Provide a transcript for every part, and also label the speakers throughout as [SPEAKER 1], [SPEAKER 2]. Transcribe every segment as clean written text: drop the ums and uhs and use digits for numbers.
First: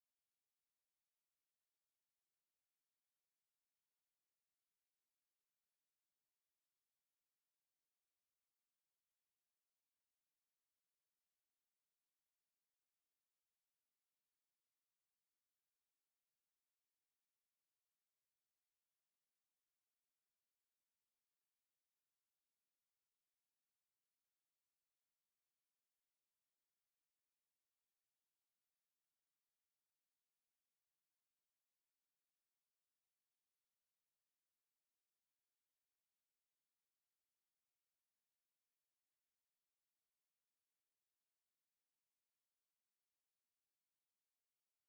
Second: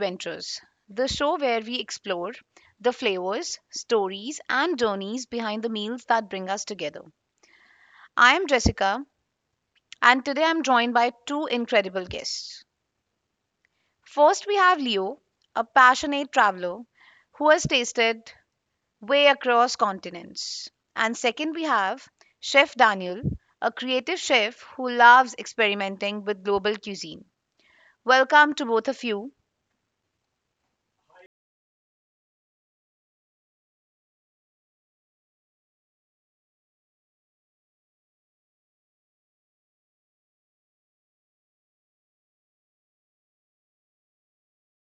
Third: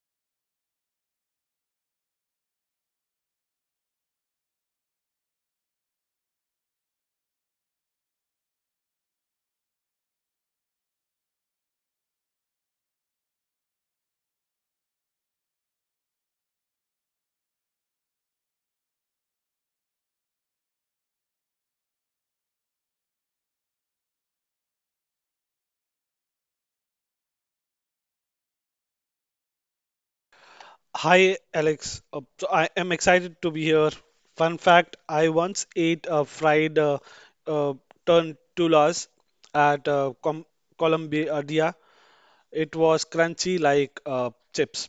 [SPEAKER 1] Adventures, the show where we explore the flavors, stories, and journeys behind the meals that bring us together. I am Jessica, and today I'm joined by two incredible guests. First, we have Leo, a passionate traveler who has tasted way across continents. And second, we have Chef Daniel, a creative chef who loves experimenting with global cuisine. Welcome to both of you.
[SPEAKER 2] Hi, Alex. So I am excited to be here. Fun fact, I once ate a fried uh, tortillas at Com Colombia. It was crunchy like chips.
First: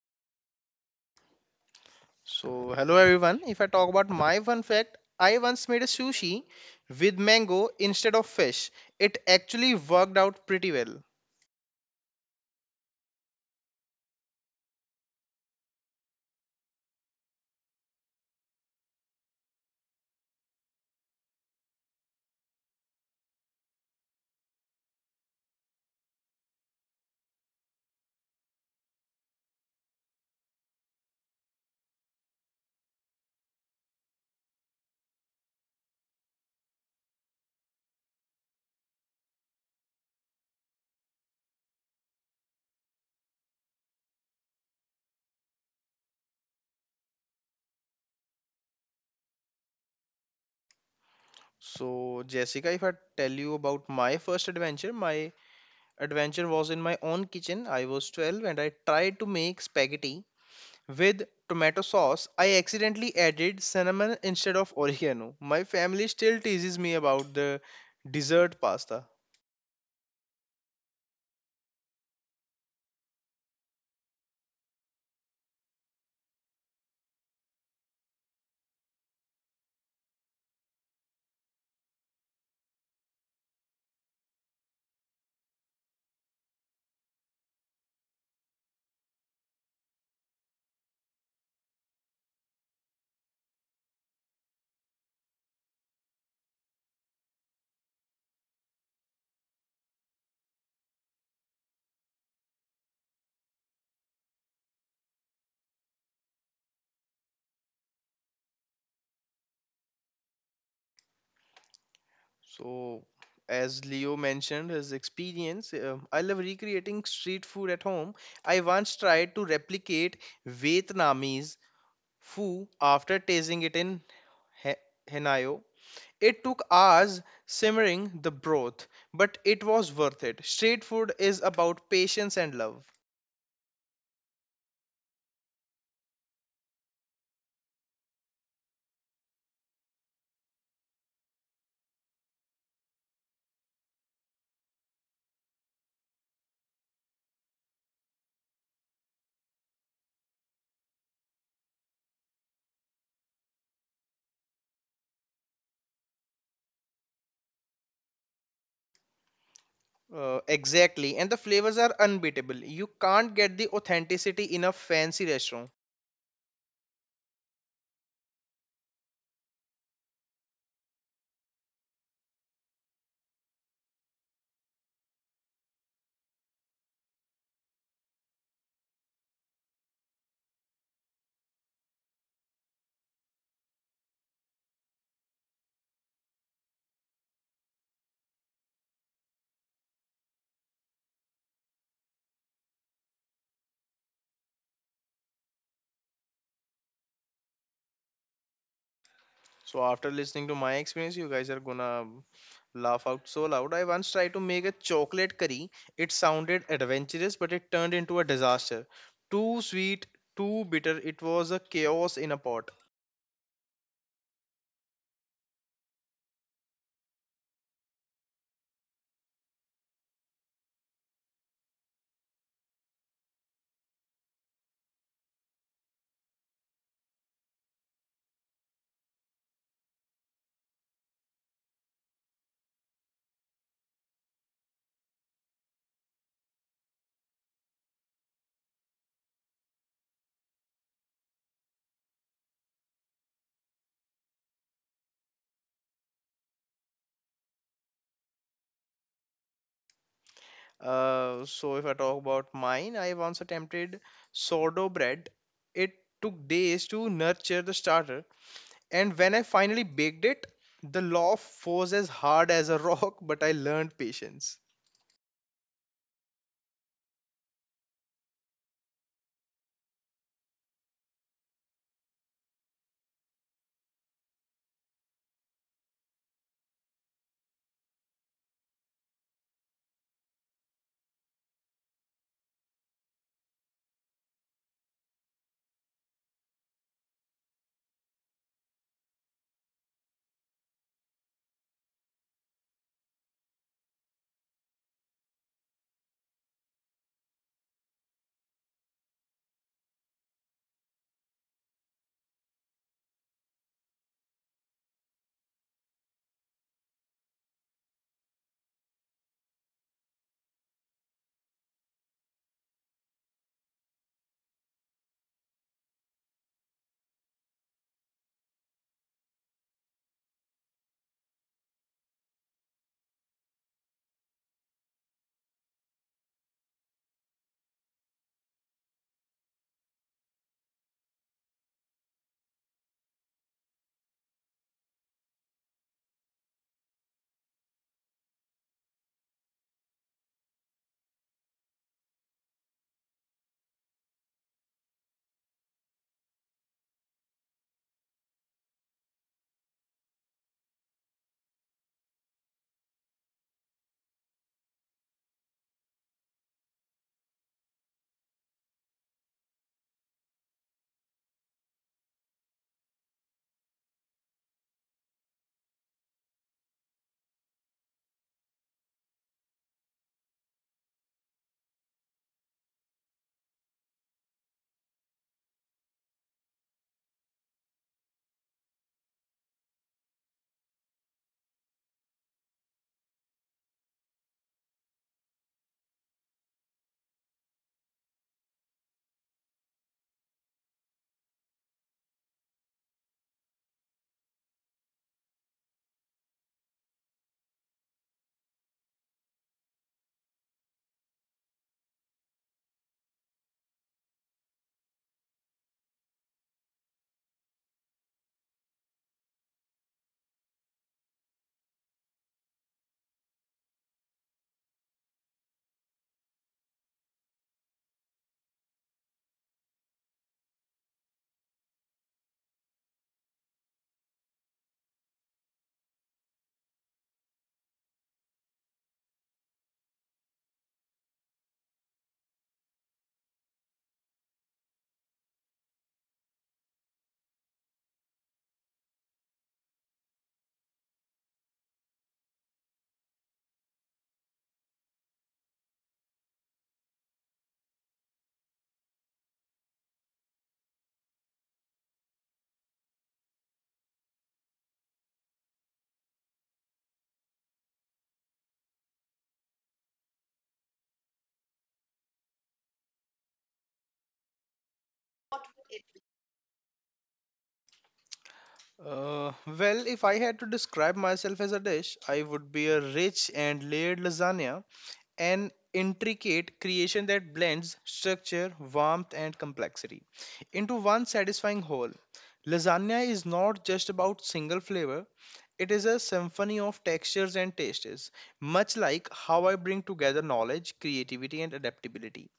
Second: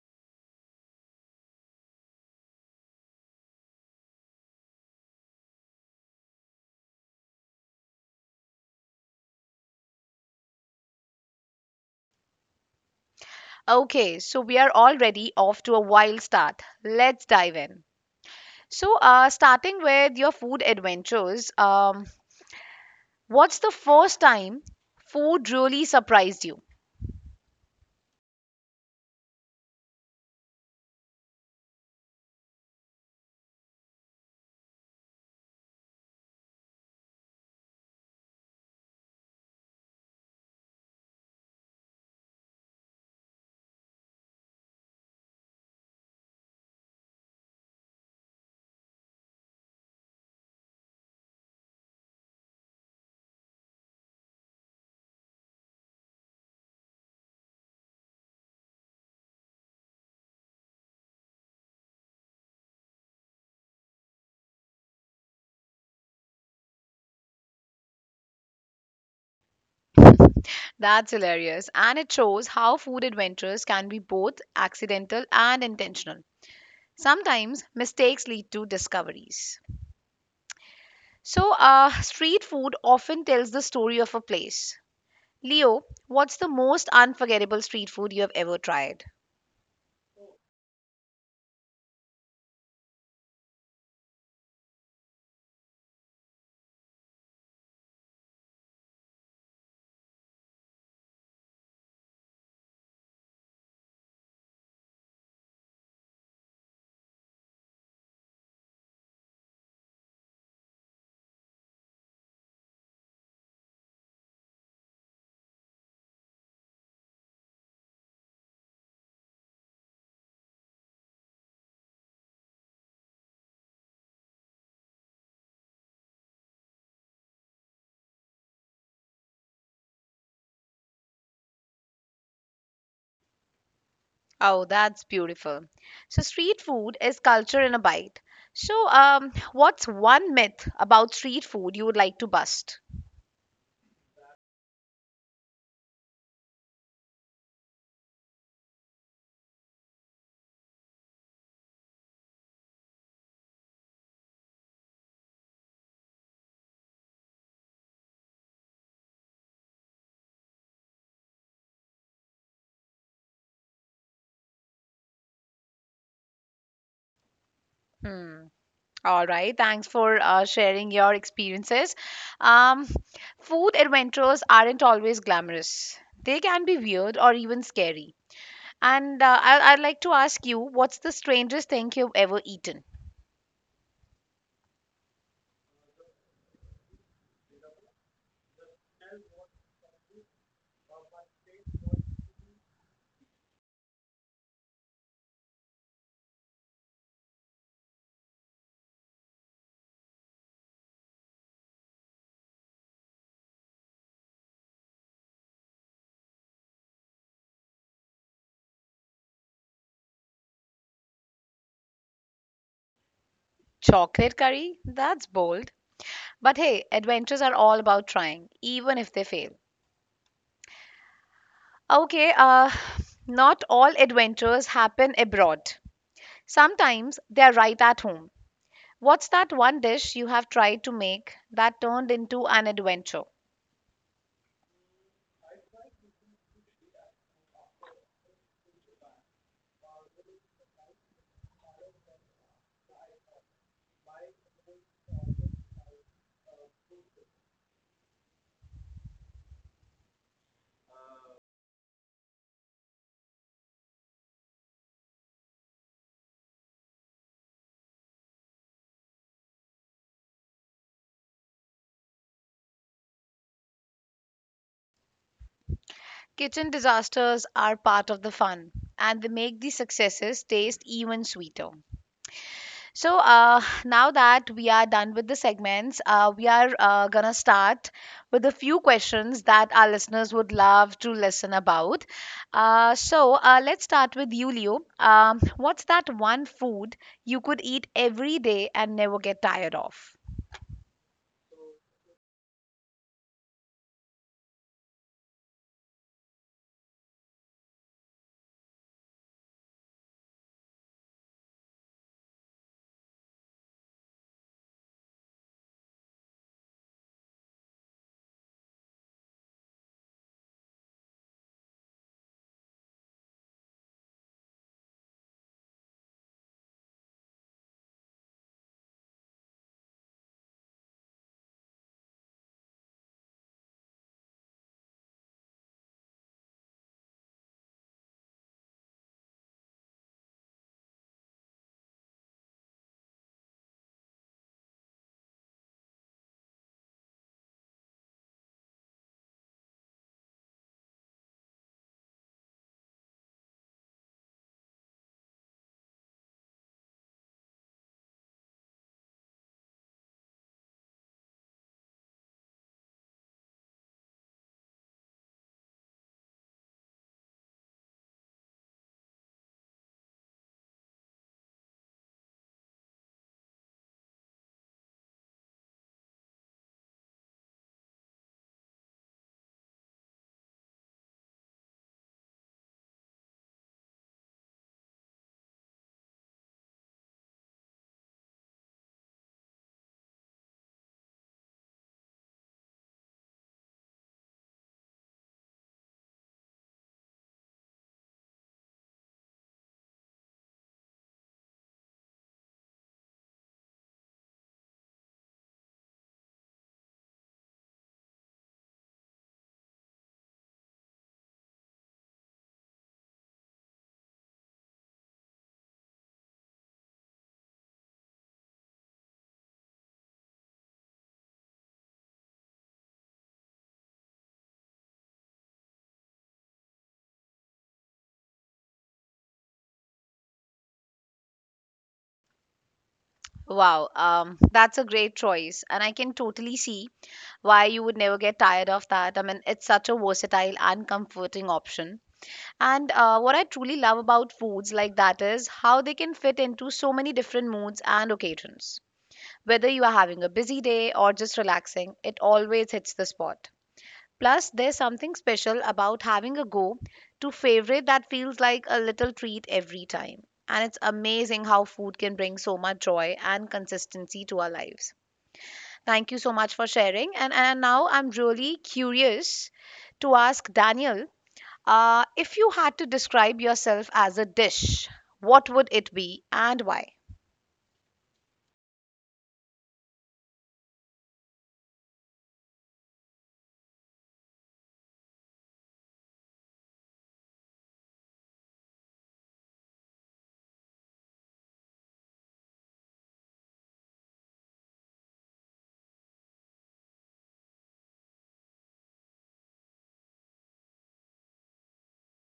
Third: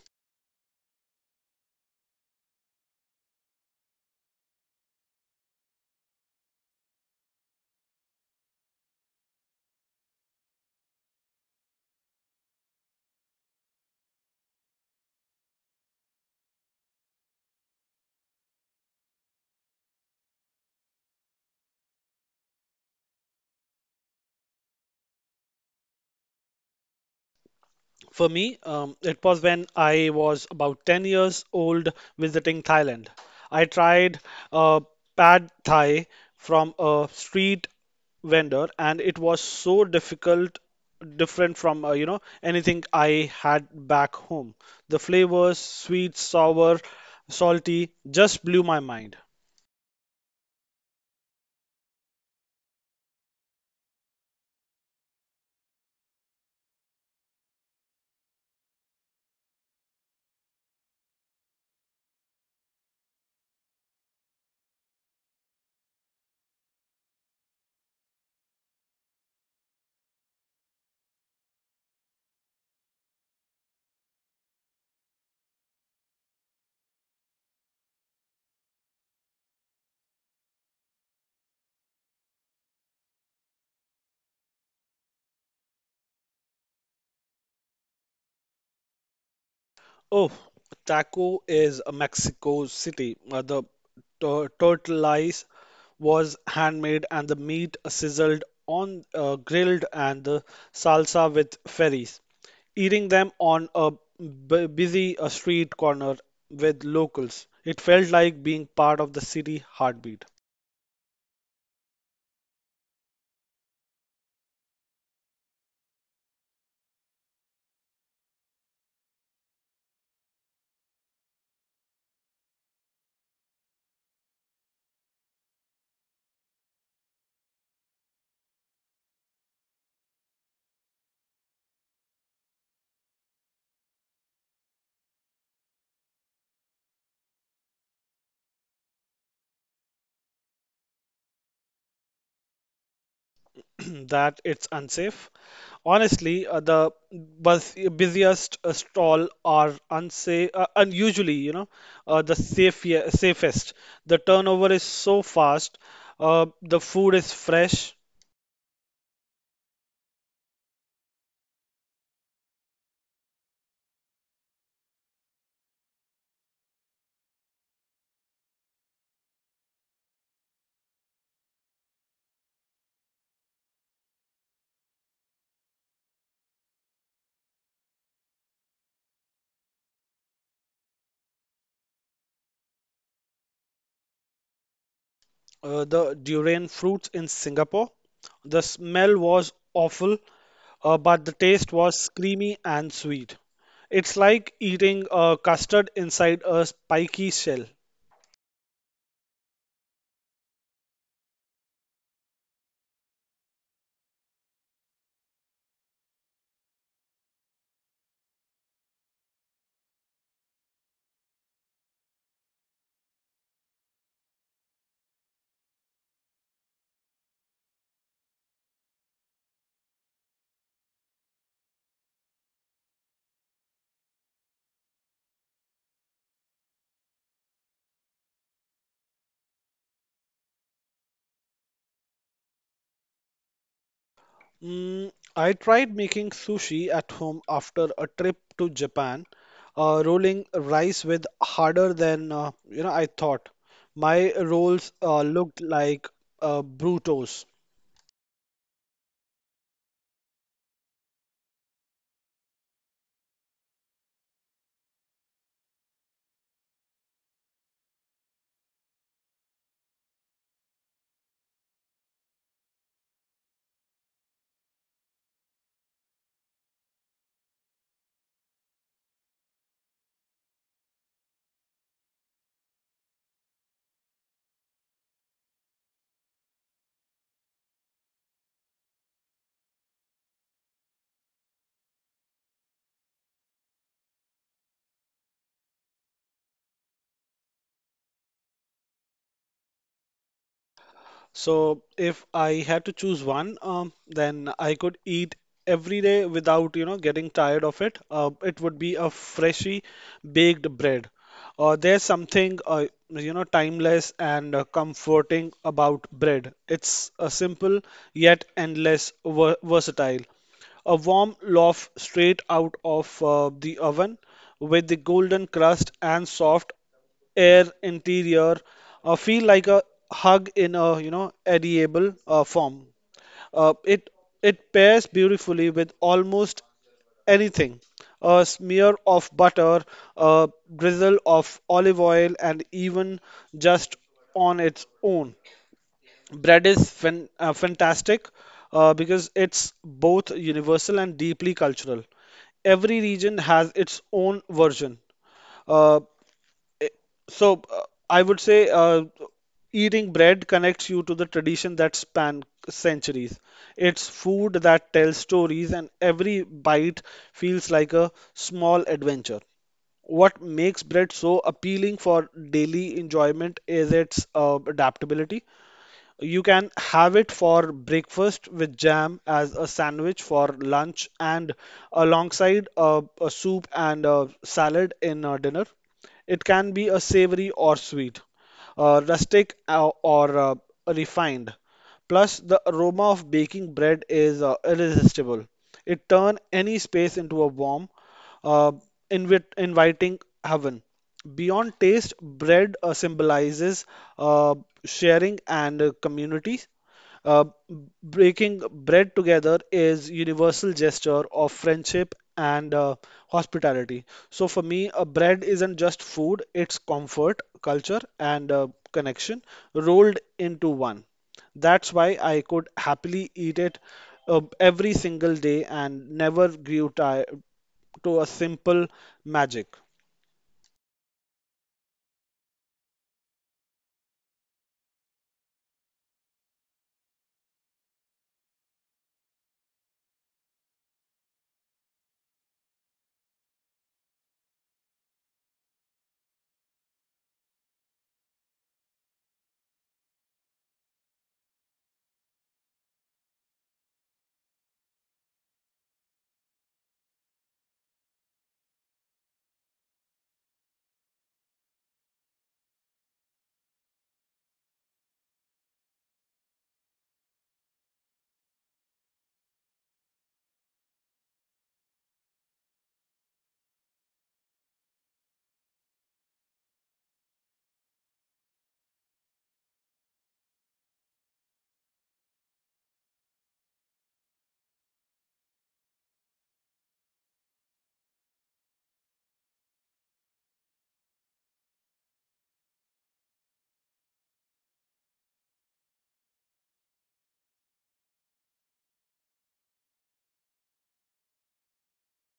[SPEAKER 3] So, hello everyone. If I talk about my fun fact, I once made a sushi with mango instead of fish. It actually worked out pretty well.
[SPEAKER 1] Okay, so we are already off to a wild start. Let's dive in. So, starting with your food adventures, what's the first time food really surprised you?
[SPEAKER 2] For me, it was when I was about 10 years old visiting Thailand. I tried uh, pad thai from a street vendor, and it was so difficult, different from anything I had back home. The flavors, sweet, sour, salty, just blew my mind.
[SPEAKER 3] So, Jessica, if I tell you about my first adventure, my adventure was in my own kitchen. I was 12 and I tried to make spaghetti with tomato sauce. I accidentally added cinnamon instead of oregano. My family still teases me about the dessert pasta.
[SPEAKER 1] That's hilarious. And it shows how food adventures can be both accidental and intentional. Sometimes mistakes lead to discoveries. So, street food often tells the story of a place. Leo, what's the most unforgettable street food you have ever tried?
[SPEAKER 2] Oh, Taco is a Mexico City. The tortillas was handmade and the meat sizzled on grilled and the salsa with ferries, eating them on a busy street corner with locals. It felt like being part of the city heartbeat.
[SPEAKER 3] So, as Leo mentioned his experience, I love recreating street food at home. I once tried to replicate Vietnamese pho after tasting it in He- Hanaio. It took hours simmering the broth, but it was worth it. Street food is about patience and love.
[SPEAKER 1] Oh, that's beautiful. So, street food is culture in a bite. So, what's one myth about street food you would like to bust?
[SPEAKER 2] That it's unsafe. Honestly, the busiest stall are unsafe, unusually, you know, the safest. The turnover is so fast. The food is fresh.
[SPEAKER 3] Exactly, and the flavors are unbeatable. You can't get the authenticity in a fancy restaurant.
[SPEAKER 1] Hmm. All right. Thanks for sharing your experiences. Um, food adventures aren't always glamorous. They can be weird or even scary. And I'd like to ask you, what's the strangest thing you've ever eaten?
[SPEAKER 2] The durian fruits in Singapore. The smell was awful, but the taste was creamy and sweet. It's like eating a custard inside a spiky shell.
[SPEAKER 3] So after listening to my experience, you guys are gonna laugh out so loud. I once tried to make a chocolate curry. It sounded adventurous, but it turned into a disaster. Too sweet, too bitter. It was a chaos in a pot.
[SPEAKER 1] Chocolate curry? That's bold. But hey, adventures are all about trying, even if they fail. Okay, not all adventures happen abroad. Sometimes they are right at home. What's that one dish you have tried to make that turned into an adventure?
[SPEAKER 2] Mm, I tried making sushi at home after a trip to Japan. Rolling rice with harder than I thought. My rolls looked like brutos.
[SPEAKER 3] So if I talk about mine, I once attempted sourdough bread. It took days to nurture the starter, and when I finally baked it, the loaf was as hard as a rock. But I learned patience.
[SPEAKER 1] Kitchen disasters are part of the fun, and they make the successes taste even sweeter. So now that we are done with the segments, we are gonna start with a few questions that our listeners would love to listen about. Let's start with you, Leo. What's that one food you could eat every day and never get tired of?
[SPEAKER 2] So if I had to choose one, then I could eat every day without, you know, getting tired of it. It would be a freshly baked bread. There's something, you know, timeless and comforting about bread. It's a simple yet endless versatile. A warm loaf straight out of the oven with the golden crust and soft air interior feel like a hug in a you know edible form. Uh, it it pairs beautifully with almost anything. A smear of butter, a drizzle of olive oil, and even just on its own. Bread is fantastic because it's both universal and deeply cultural. Every region has its own version. Uh, so uh, I would say eating bread connects you to the tradition that span centuries. It's food that tells stories, and every bite feels like a small adventure. What makes bread so appealing for daily enjoyment is its adaptability. You can have it for breakfast with jam, as a sandwich for lunch, and alongside a soup and a salad in dinner. It can be a savory or sweet, rustic or refined. Plus, the aroma of baking bread is irresistible. It turns any space into a warm, uh, inviting heaven. Beyond taste, bread symbolizes uh, sharing and community. Uh, Breaking bread together is universal gesture of friendship and hospitality. So for me, a bread isn't just food, it's comfort, culture, and connection rolled into one. That's why I could happily eat it every single day and never grew tired to a simple magic.
[SPEAKER 1] Wow, that's a great choice, and I can totally see why you would never get tired of that. I mean, it's such a versatile and comforting option. And what I truly love about foods like that is how they can fit into so many different moods and occasions. Whether you are having a busy day or just relaxing, it always hits the spot. Plus, there's something special about having a go to favorite that feels like a little treat every time. And it's amazing how food can bring so much joy and consistency to our lives. Thank you so much for sharing. And now I'm really curious to ask Daniel if you had to describe yourself as a dish, what would it be and why?
[SPEAKER 3] Uh, well, if I had to describe myself as a dish, I would be a rich and layered lasagna, an intricate creation that blends structure, warmth, and complexity into one satisfying whole. Lasagna is not just about single flavor, it is a symphony of textures and tastes, much like how I bring together knowledge, creativity, and adaptability.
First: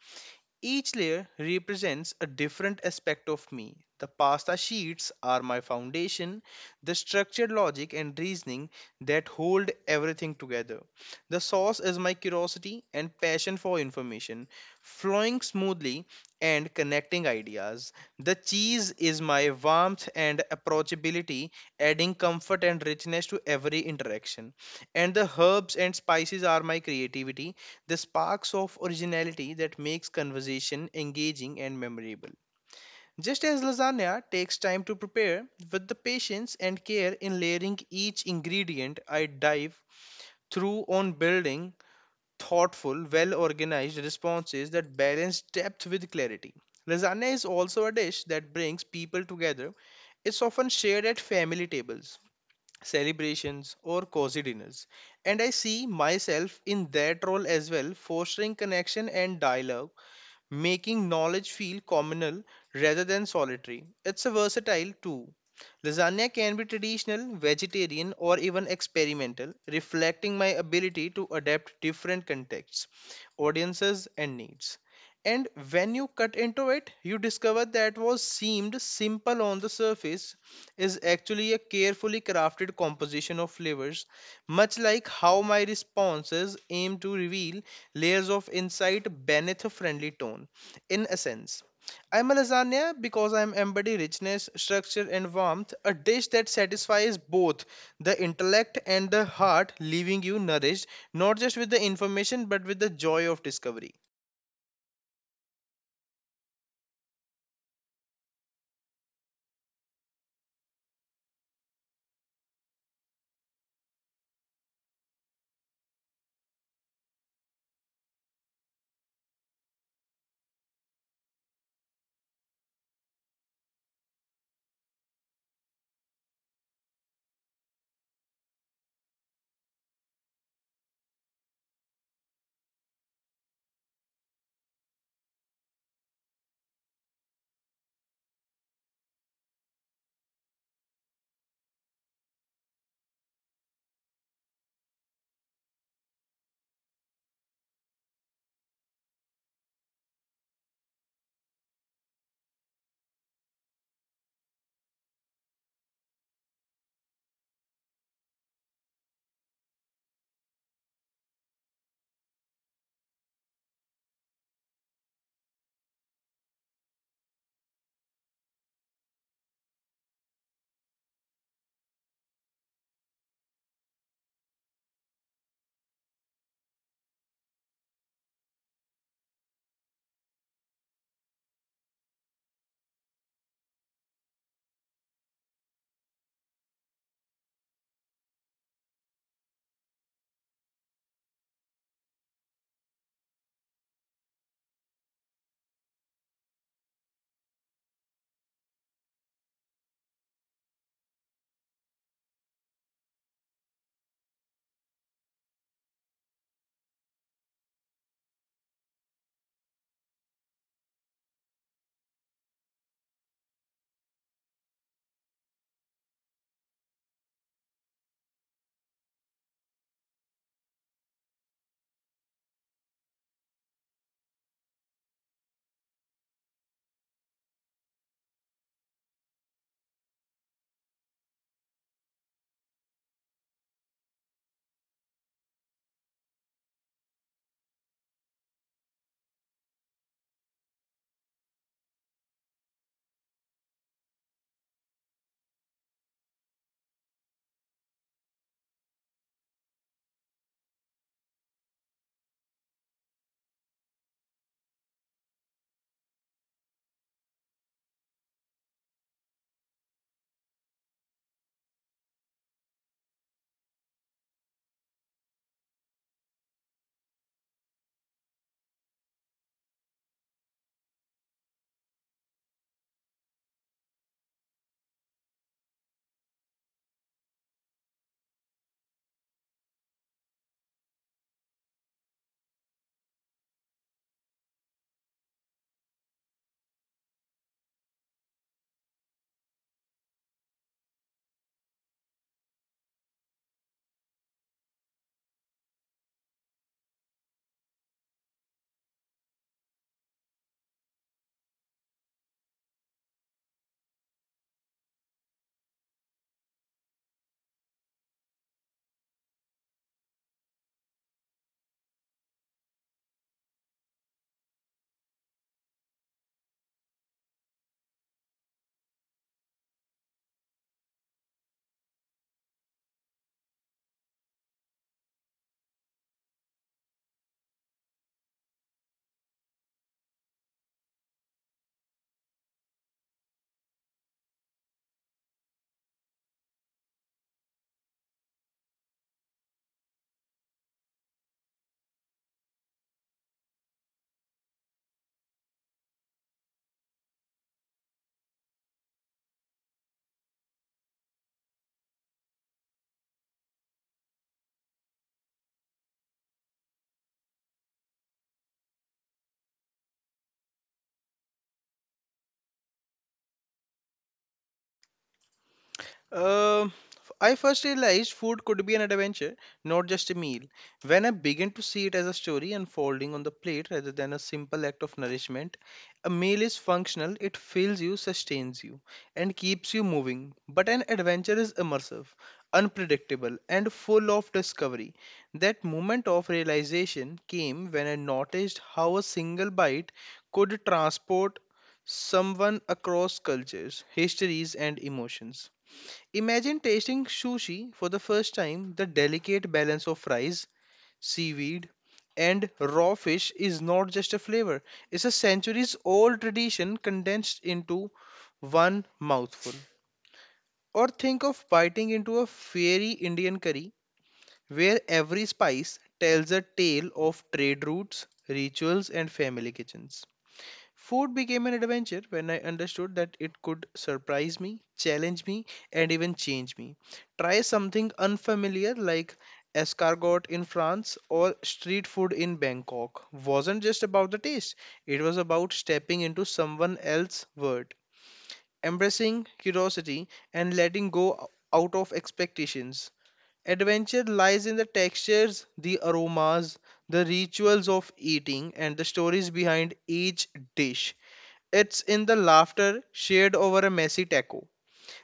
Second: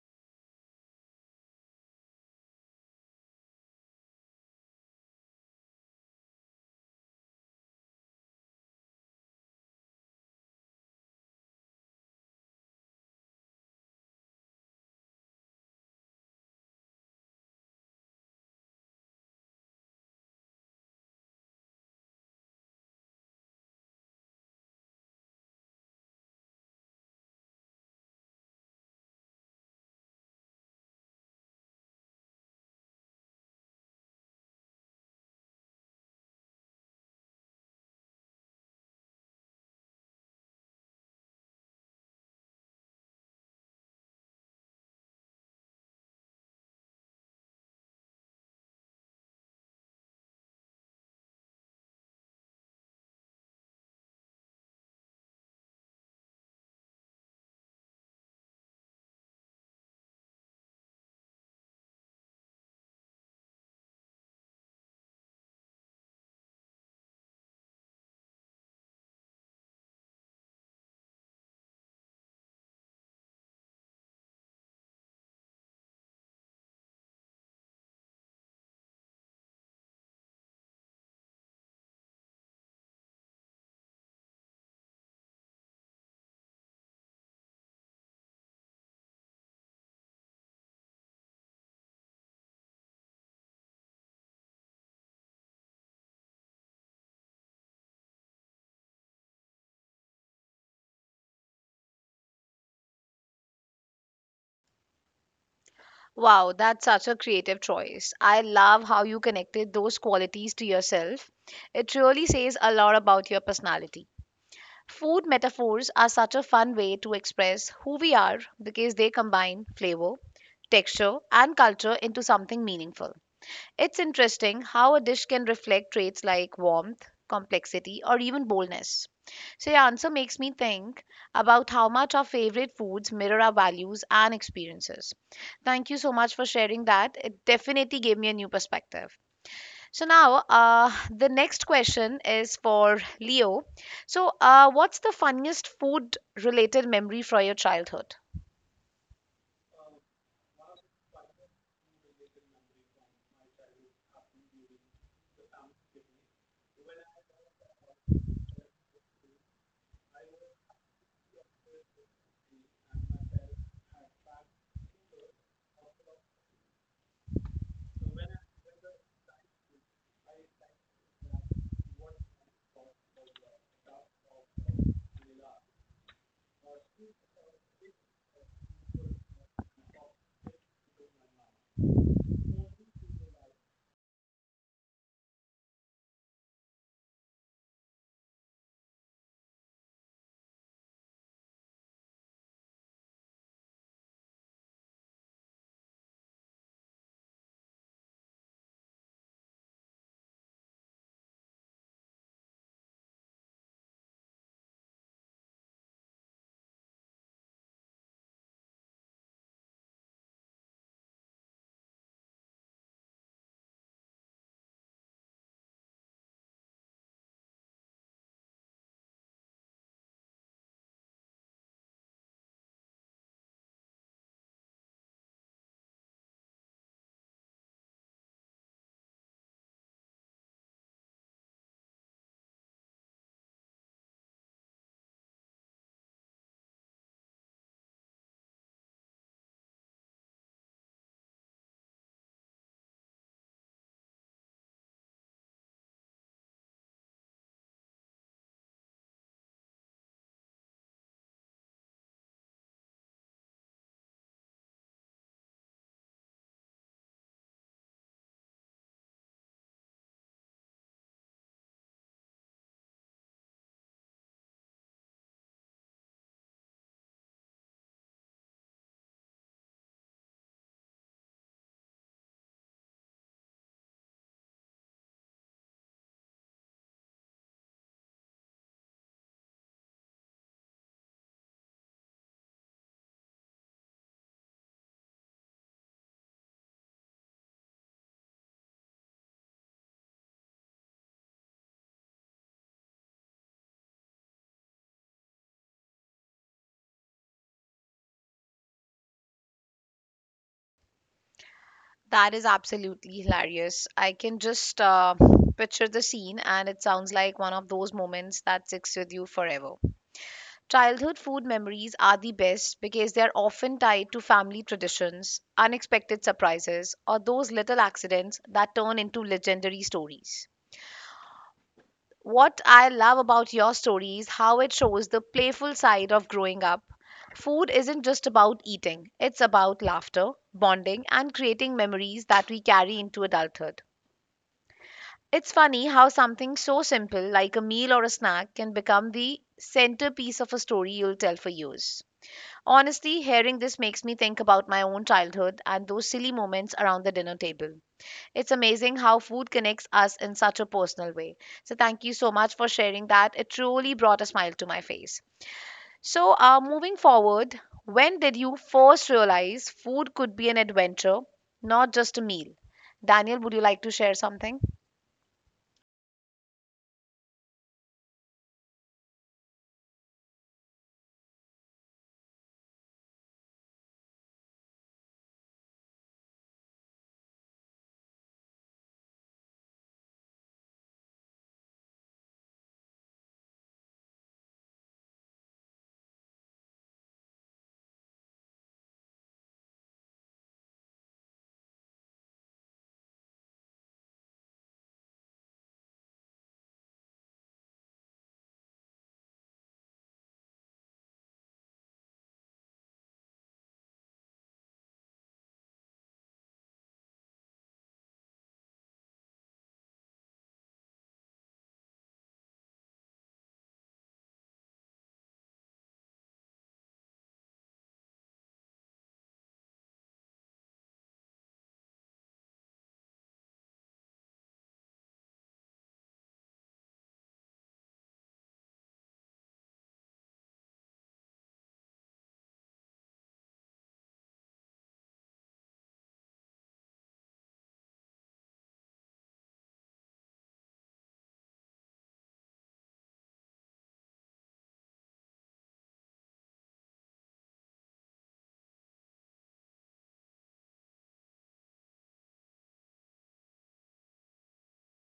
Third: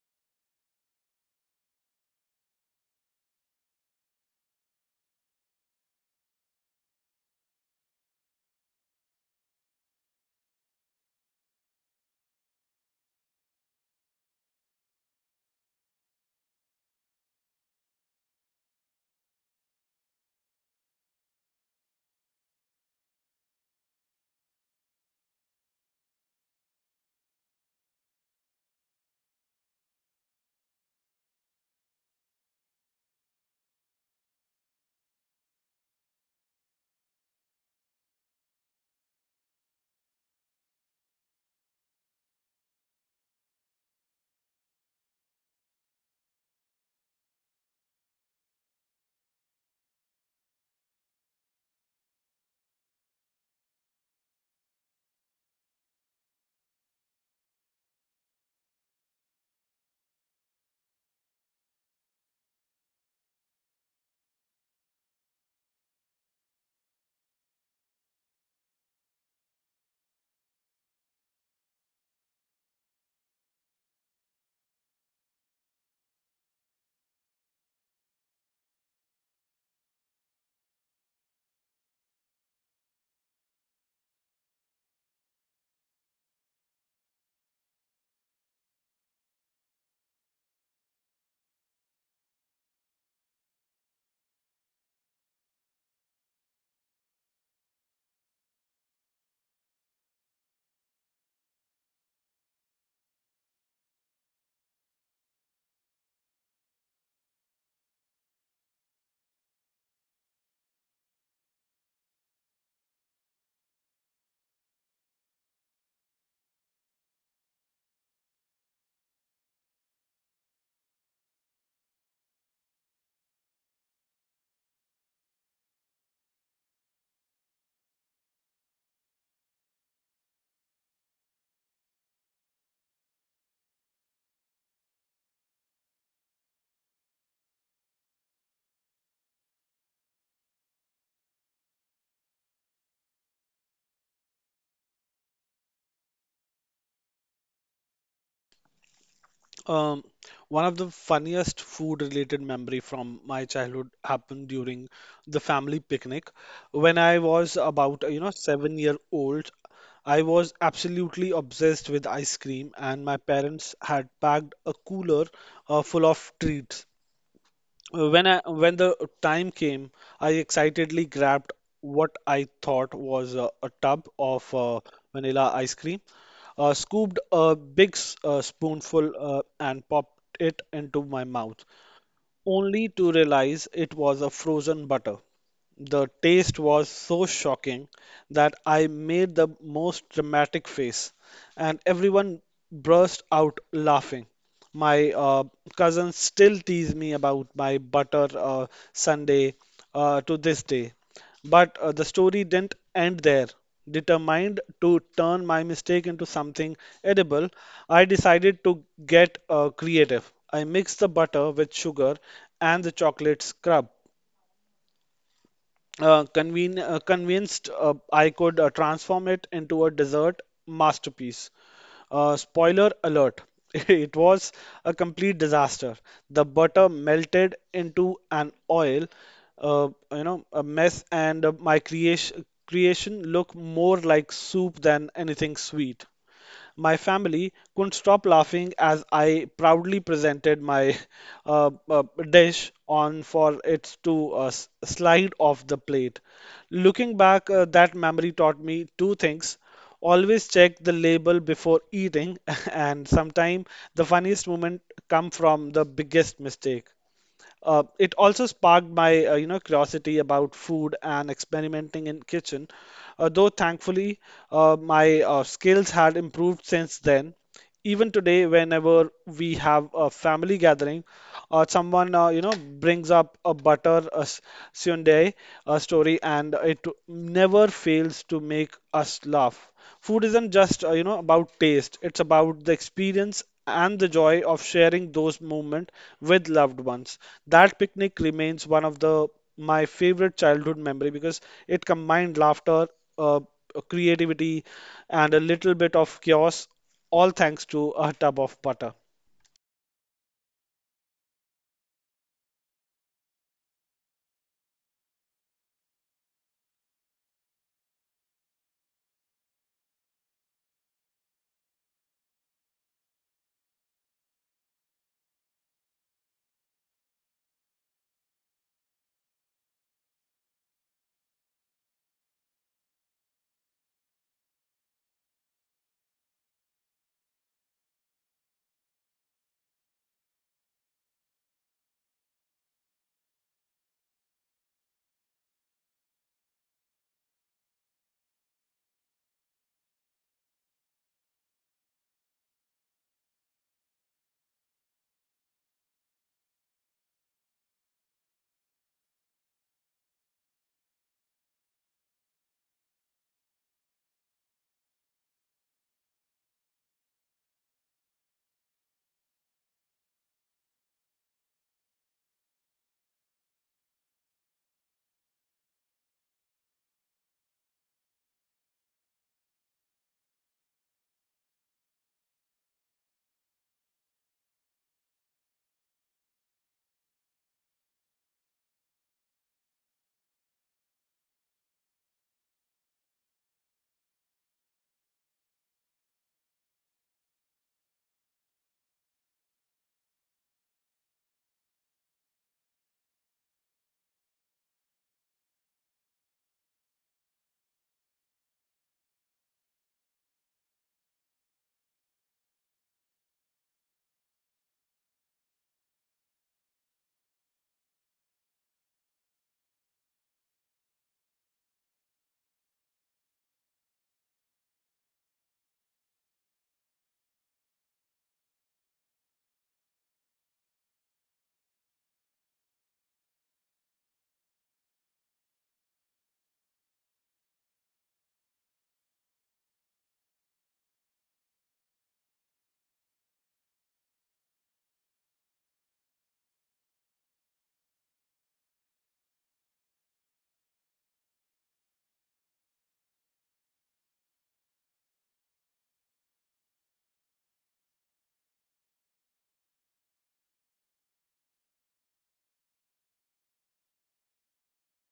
[SPEAKER 3] Each layer represents a different aspect of me. The pasta sheets are my foundation, the structured logic and reasoning that hold everything together. The sauce is my curiosity and passion for information, flowing smoothly and connecting ideas. The cheese is my warmth and approachability, adding comfort and richness to every interaction. And the herbs and spices are my creativity, the sparks of originality that makes conversation engaging and memorable. Just as lasagna takes time to prepare, with the patience and care in layering each ingredient, I dive through on building thoughtful, well organized responses that balance depth with clarity. Lasagna is also a dish that brings people together. It's often shared at family tables, celebrations, or cozy dinners. And I see myself in that role as well, fostering connection and dialogue, making knowledge feel communal rather than solitary. It's a versatile too. Lasagna can be traditional, vegetarian, or even experimental, reflecting my ability to adapt different contexts, audiences, and needs. And when you cut into it, you discover that what seemed simple on the surface is actually a carefully crafted composition of flavors, much like how my responses aim to reveal layers of insight beneath a friendly tone. In essence, I'm a lasagna because I'm embody richness, structure, and warmth, a dish that satisfies both the intellect and the heart, leaving you nourished not just with the information but with the joy of discovery.
[SPEAKER 1] Wow, that's such a creative choice. I love how you connected those qualities to yourself. It really says a lot about your personality. Food metaphors are such a fun way to express who we are because they combine flavor, texture, and culture into something meaningful. It's interesting how a dish can reflect traits like warmth, complexity, or even boldness. So, your answer makes me think about how much our favorite foods mirror our values and experiences. Thank you so much for sharing that. It definitely gave me a new perspective. So, now the next question is for Leo. So, what's the funniest food related memory from your childhood?
[SPEAKER 2] Um, One of the funniest food-related memory from my childhood happened during the family picnic. When I was about, you know, 7 year old, I was absolutely obsessed with ice cream, and my parents had packed a cooler full of treats. When the time came, I excitedly grabbed what I thought was a tub of vanilla ice cream, scooped a big spoonful, and popped it into my mouth, only to realize it was a frozen butter. The taste was so shocking that I made the most dramatic face, and everyone burst out laughing. My cousins still tease me about my butter sundae to this day. But the story didn't end there. Determined to turn my mistake into something edible, I decided to get creative. I mixed the butter with sugar and the chocolate scrub conven convinced I could transform it into a dessert masterpiece. Spoiler alert, it was a complete disaster. The butter melted into an oil, you know, a mess, and my creation looked more like soup than anything sweet. My family couldn't stop laughing as I proudly presented my uh, uh, dish on for it to slide off the plate. Looking back, that memory taught me two things. Always check the label before eating, and sometimes the funniest moment come from the biggest mistake. It also sparked my curiosity about food and experimenting in kitchen. Though thankfully, my skills had improved since then. Even today, whenever we have a family gathering, someone brings up a butter a sundae a story, and it never fails to make us laugh. Food isn't just about taste; it's about the experience and the joy of sharing those moments with loved ones. That picnic remains one of the my favorite childhood memory because it combined laughter, uh, creativity, and a little bit of chaos, all thanks to a tub of butter.
[SPEAKER 1] That is absolutely hilarious. I can just picture the scene, and it sounds like one of those moments that sticks with you forever. Childhood food memories are the best because they're often tied to family traditions, unexpected surprises, or those little accidents that turn into legendary stories. What I love about your story is how it shows the playful side of growing up. Food isn't just about eating, it's about laughter, bonding, and creating memories that we carry into adulthood. It's funny how something so simple like a meal or a snack can become the centerpiece of a story you'll tell for years. Honestly, hearing this makes me think about my own childhood and those silly moments around the dinner table. It's amazing how food connects us in such a personal way. So, thank you so much for sharing that. It truly brought a smile to my face. So, moving forward, when did you first realize food could be an adventure, not just a meal? Daniel, would you like to share something?
[SPEAKER 3] Um, I first realized food could be an adventure, not just a meal, when I began to see it as a story unfolding on the plate rather than a simple act of nourishment. A meal is functional, it fills you, sustains you, and keeps you moving. But an adventure is immersive, unpredictable, and full of discovery. That moment of realization came when I noticed how a single bite could transport someone across cultures, histories, and emotions. Imagine tasting sushi for the first time. The delicate balance of fries, seaweed, and raw fish is not just a flavor, it's a centuries old tradition condensed into one mouthful. Or think of biting into a fiery Indian curry where every spice tells a tale of trade routes, rituals, and family kitchens. Food became an adventure when I understood that it could surprise me, challenge me, and even change me. Try something unfamiliar like escargot in France or street food in Bangkok. Wasn't just about the taste, it was about stepping into someone else's world, embracing curiosity, and letting go out of expectations. Adventure lies in the textures, the aromas, the rituals of eating, and the stories behind each dish. It's in the laughter shared over a messy taco,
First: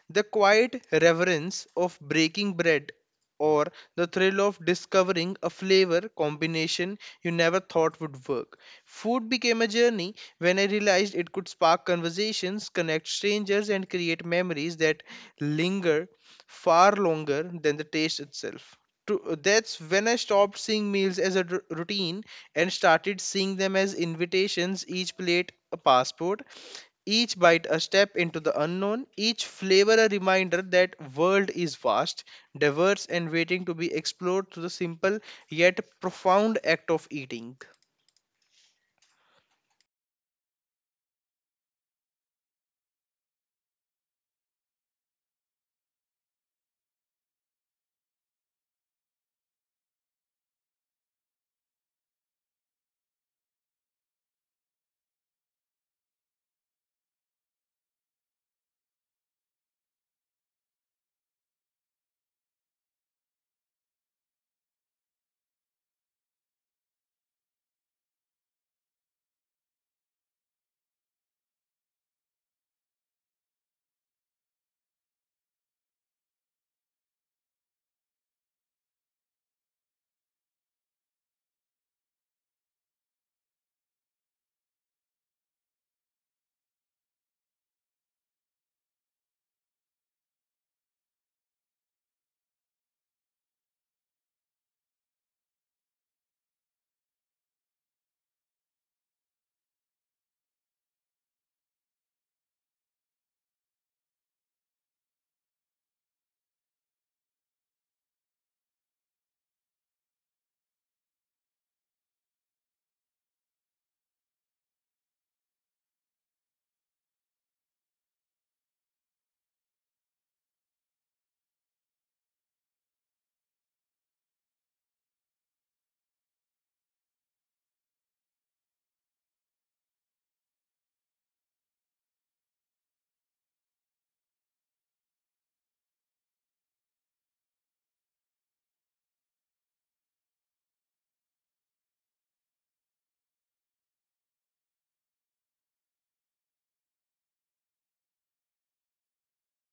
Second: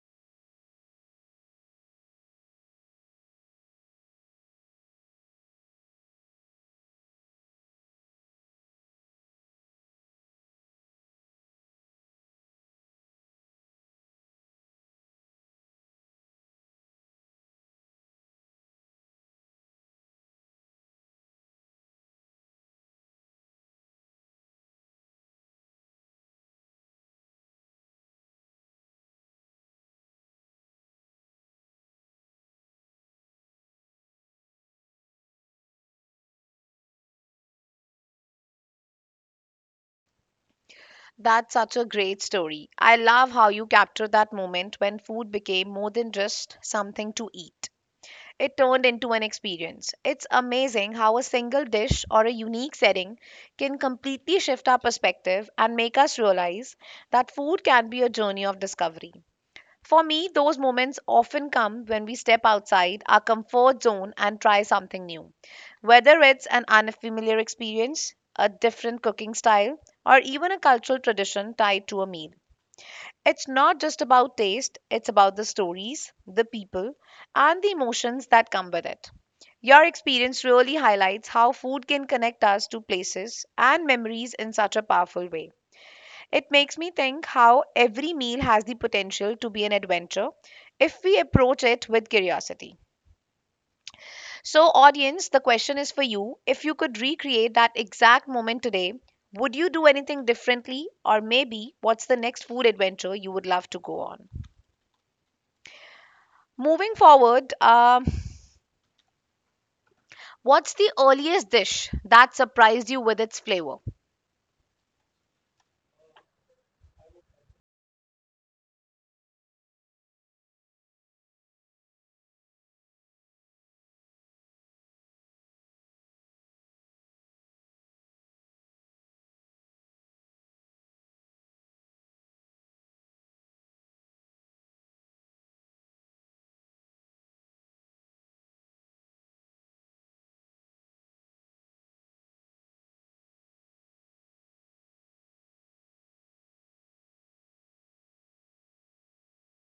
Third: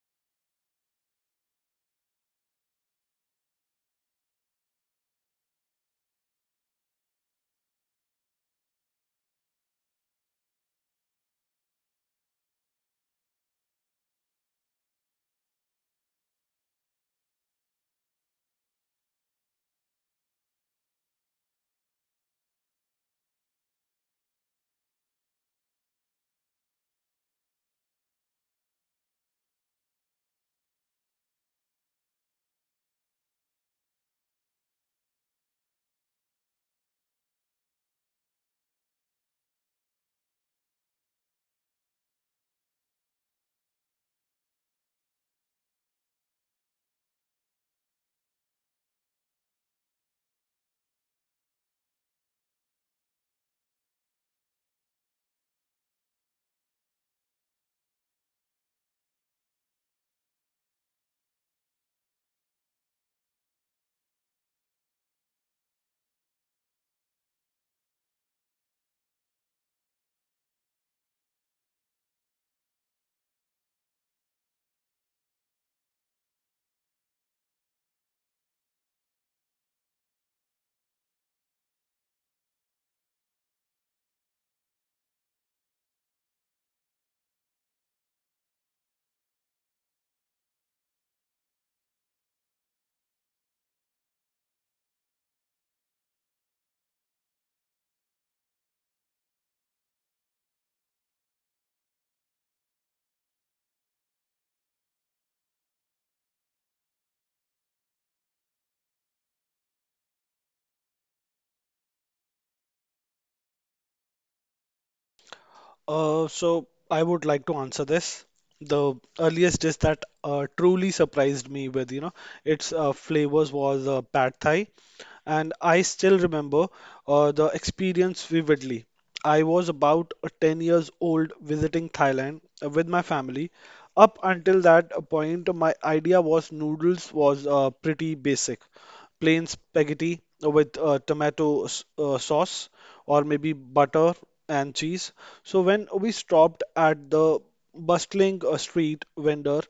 [SPEAKER 3] the quiet reverence of breaking bread, or the thrill of discovering a flavor combination you never thought would work. Food became a journey when I realized it could spark conversations, connect strangers, and create memories that linger far longer than the taste itself. To, that's when I stopped seeing meals as a routine and started seeing them as invitations, each plate a passport, each bite a step into the unknown, each flavor a reminder that world is vast, diverse and waiting to be explored through the simple yet profound act of eating.
[SPEAKER 1] That's such a great story. I love how you capture that moment when food became more than just something to eat. It turned into an experience. It's amazing how a single dish or a unique setting can completely shift our perspective and make us realize that food can be a journey of discovery. For me, those moments often come when we step outside our comfort zone and try something new. Whether it's an unfamiliar experience, a different cooking style, or even a cultural tradition tied to a meal. It's not just about taste, it's about the stories, the people, and the emotions that come with it. Your experience really highlights how food can connect us to places and memories in such a powerful way. It makes me think how every meal has the potential to be an adventure if we approach it with curiosity. So, audience, the question is for you. If you could recreate that exact moment today, would you do anything differently? Or maybe what's the next food adventure you would love to go on? Moving forward, what's the earliest dish that surprised you with its flavor?
[SPEAKER 2] So I would like to answer this. The earliest dish that truly surprised me with, you know, its flavors was pad thai, and I still remember the experience vividly. I was about 10 years old visiting Thailand with my family. Up until that point, my idea was noodles was pretty basic plain spaghetti with tomato sauce or maybe butter and cheese. So when we stopped at the bustling street vendor,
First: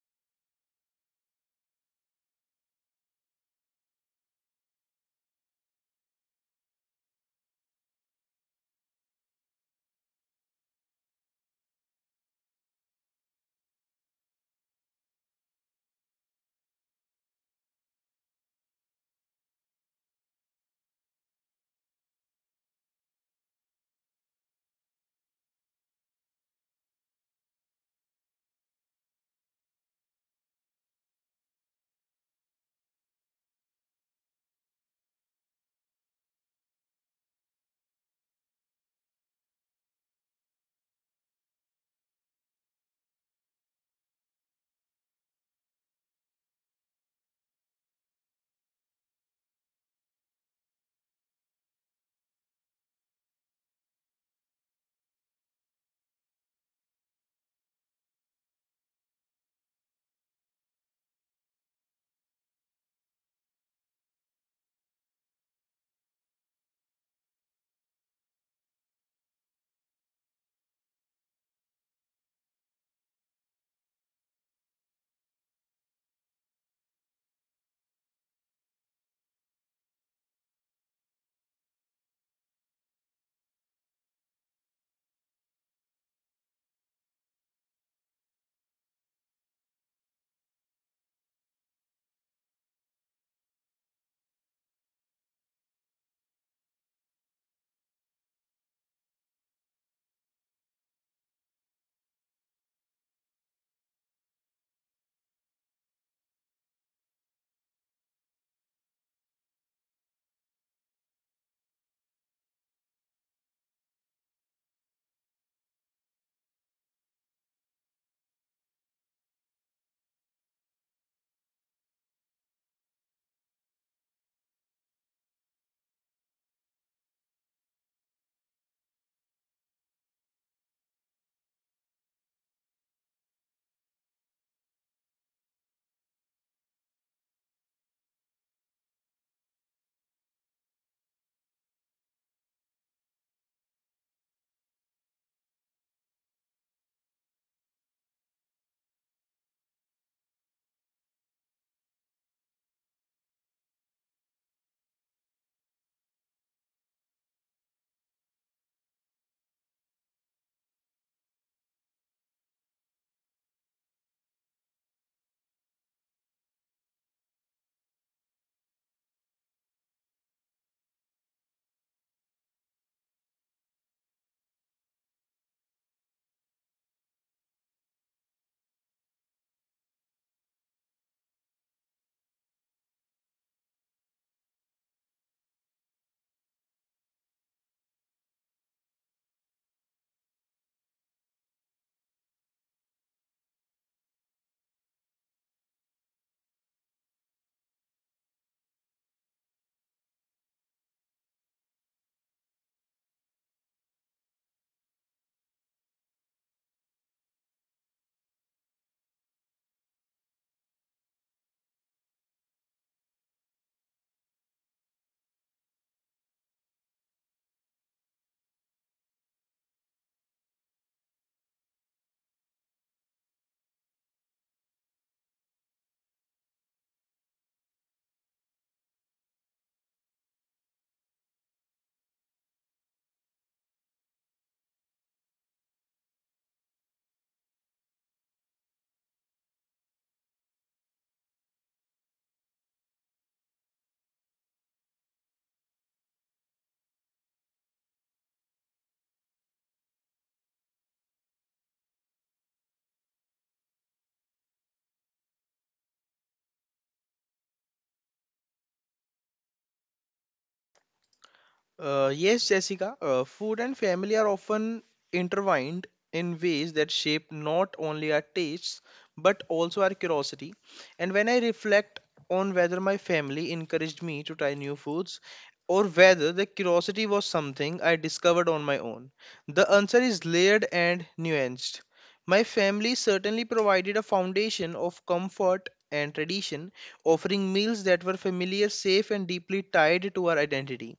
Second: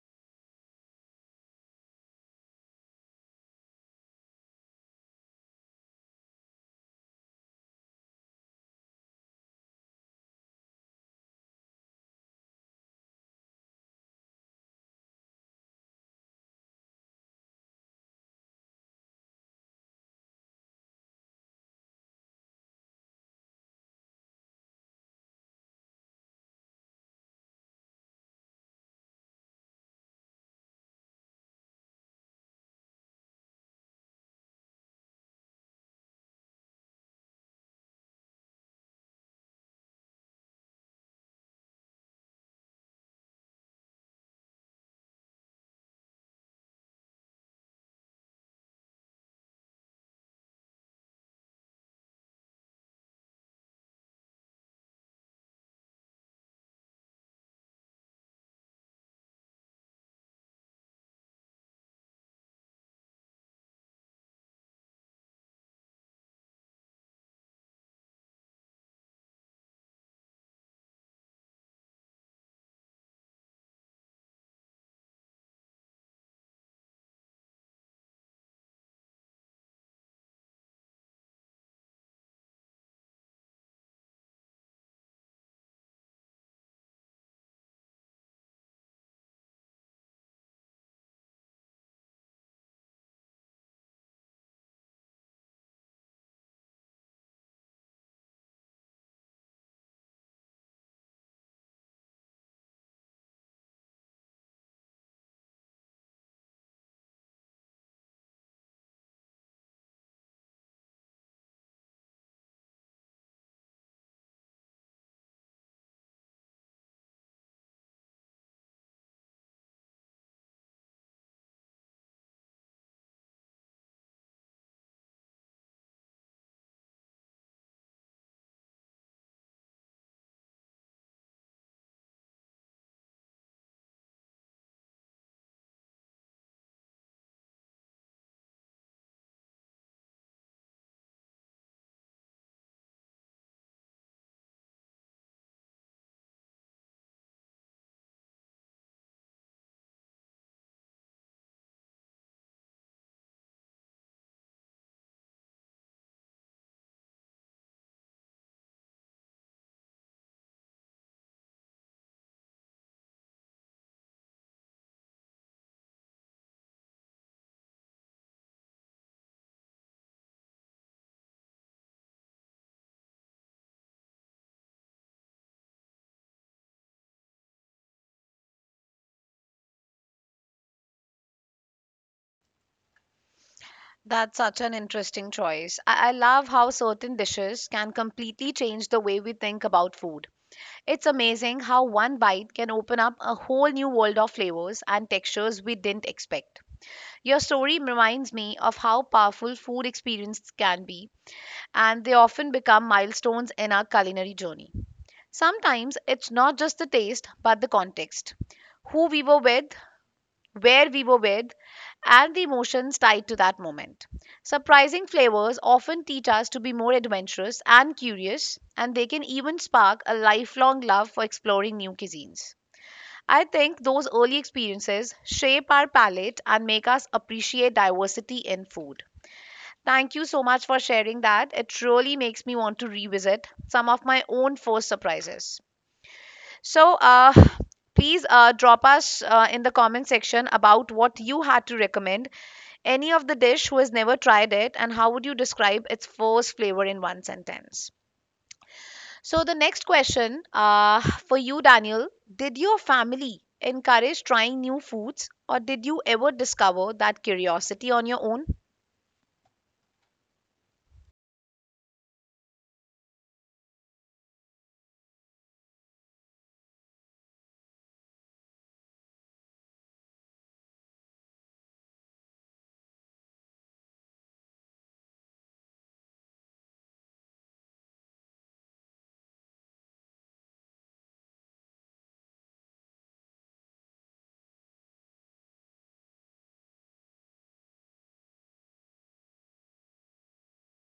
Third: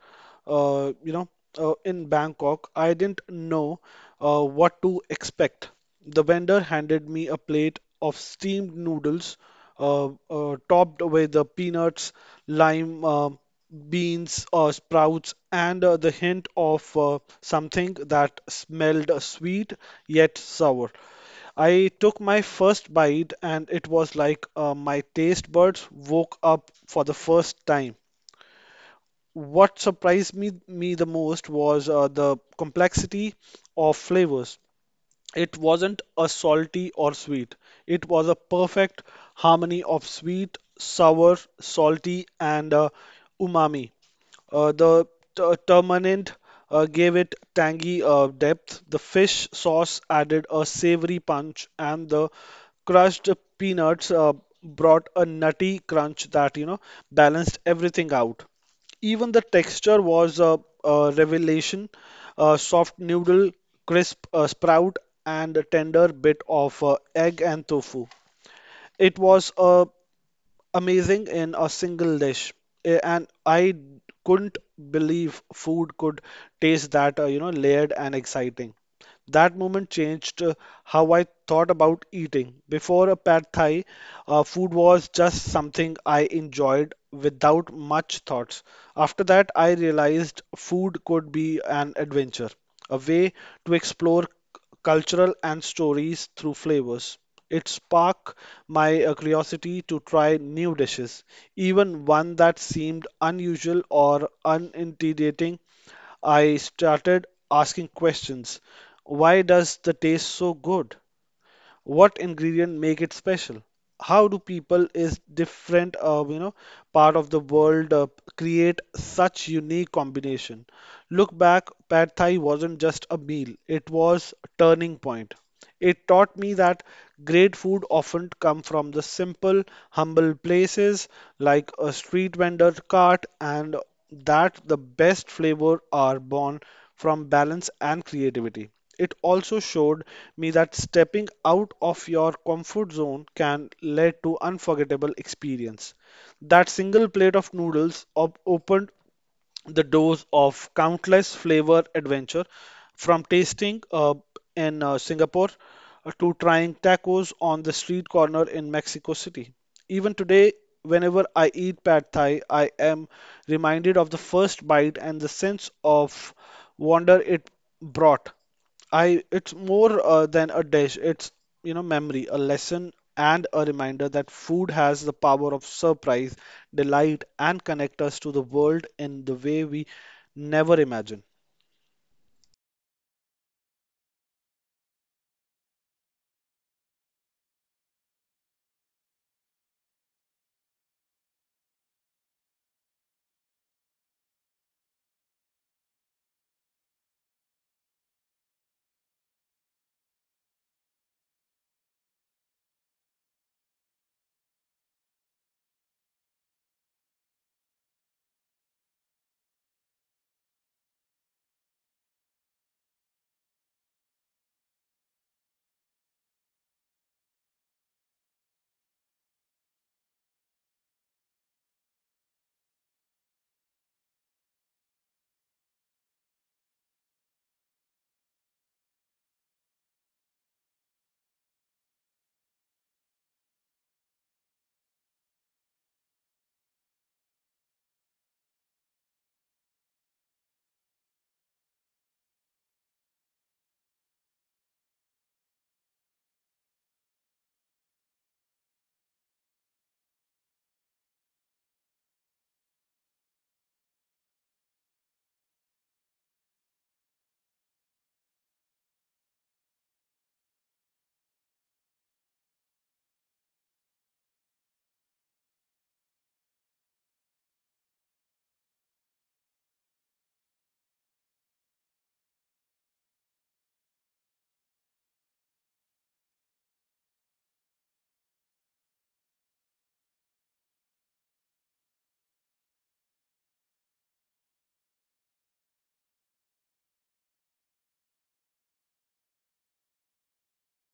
[SPEAKER 2] uh, you know, in Bangkok, I didn't know what to expect. The vendor handed me a plate of steamed noodles, topped with the peanuts, lime, beans, sprouts, and the hint of something that smelled sweet yet sour. I took my first bite, and it was like my taste buds woke up for the first time. What surprised me the most was the complexity of flavors. It wasn't a salty or sweet, it was a perfect harmony of sweet, sour, salty, and umami. The tamarind gave it tangy depth. The fish sauce added a savory punch, and the crushed peanuts brought a nutty crunch that, you know, balanced everything out. Even the texture was a revelation, a soft noodle, crisp sprout, and a tender bit of egg and tofu. It was amazing in a single dish, and I couldn't believe food could taste that, layered and exciting. That moment changed how I thought about eating. Before a pad thai, food was just something I enjoyed without much thoughts. After that, I realized food could be an adventure, a way to explore cultural and stories through flavors. It sparked my curiosity to try new dishes, even one that seemed unusual or unintimidating. I started asking questions. Why does the taste so good? What ingredient make it special? How do people is different part of the world create such unique combination? Look back, pad thai wasn't just a meal, it was a turning point. It taught me that great food often come from the simple humble places like a street vendor cart, and that the best flavor are born from balance and creativity. It also showed me that stepping out of your comfort zone can lead to unforgettable experience. That single plate of noodles opened the doors of countless flavor adventure, from tasting in Singapore to trying tacos on the street corner in Mexico City. Even today, whenever I eat pad thai, I am reminded of the first bite and the sense of wonder it brought. I it's more than a dish. It's, you know, memory, a lesson and a reminder that food has the power of surprise, delight, and connect us to the world in the way we never imagine.
[SPEAKER 1] That's such an interesting choice. I love how certain dishes can completely change the way we think about food. It's amazing how one bite can open up a whole new world of flavors and textures we didn't expect. Your story reminds me of how powerful food experiences can be, and they often become milestones in our culinary journey. Sometimes it's not just the taste, but the context who we were with, where we were with, and the emotions tied to that moment. Surprising flavors often teach us to be more adventurous and curious, and they can even spark a lifelong love for exploring new cuisines. I think those early experiences shape our palate and make us appreciate diversity in food. Thank you so much for sharing that. It truly makes me want to revisit some of my own first surprises. So, please drop us in the comment section about what you had to recommend. Any of the dish who has never tried it, and how would you describe its first flavor in one sentence? So, the next question for you, Daniel. Did your family encourage trying new foods, or did you ever discover that curiosity on your own?
[SPEAKER 3] Yes, Jessica, food and family are often intertwined in ways that shape not only our tastes but also our curiosity. And when I reflect on whether my family encouraged me to try new foods or whether the curiosity was something I discovered on my own, the answer is layered and nuanced. My family certainly provided a foundation of comfort and tradition, offering meals that were familiar, safe, and deeply tied to our identity.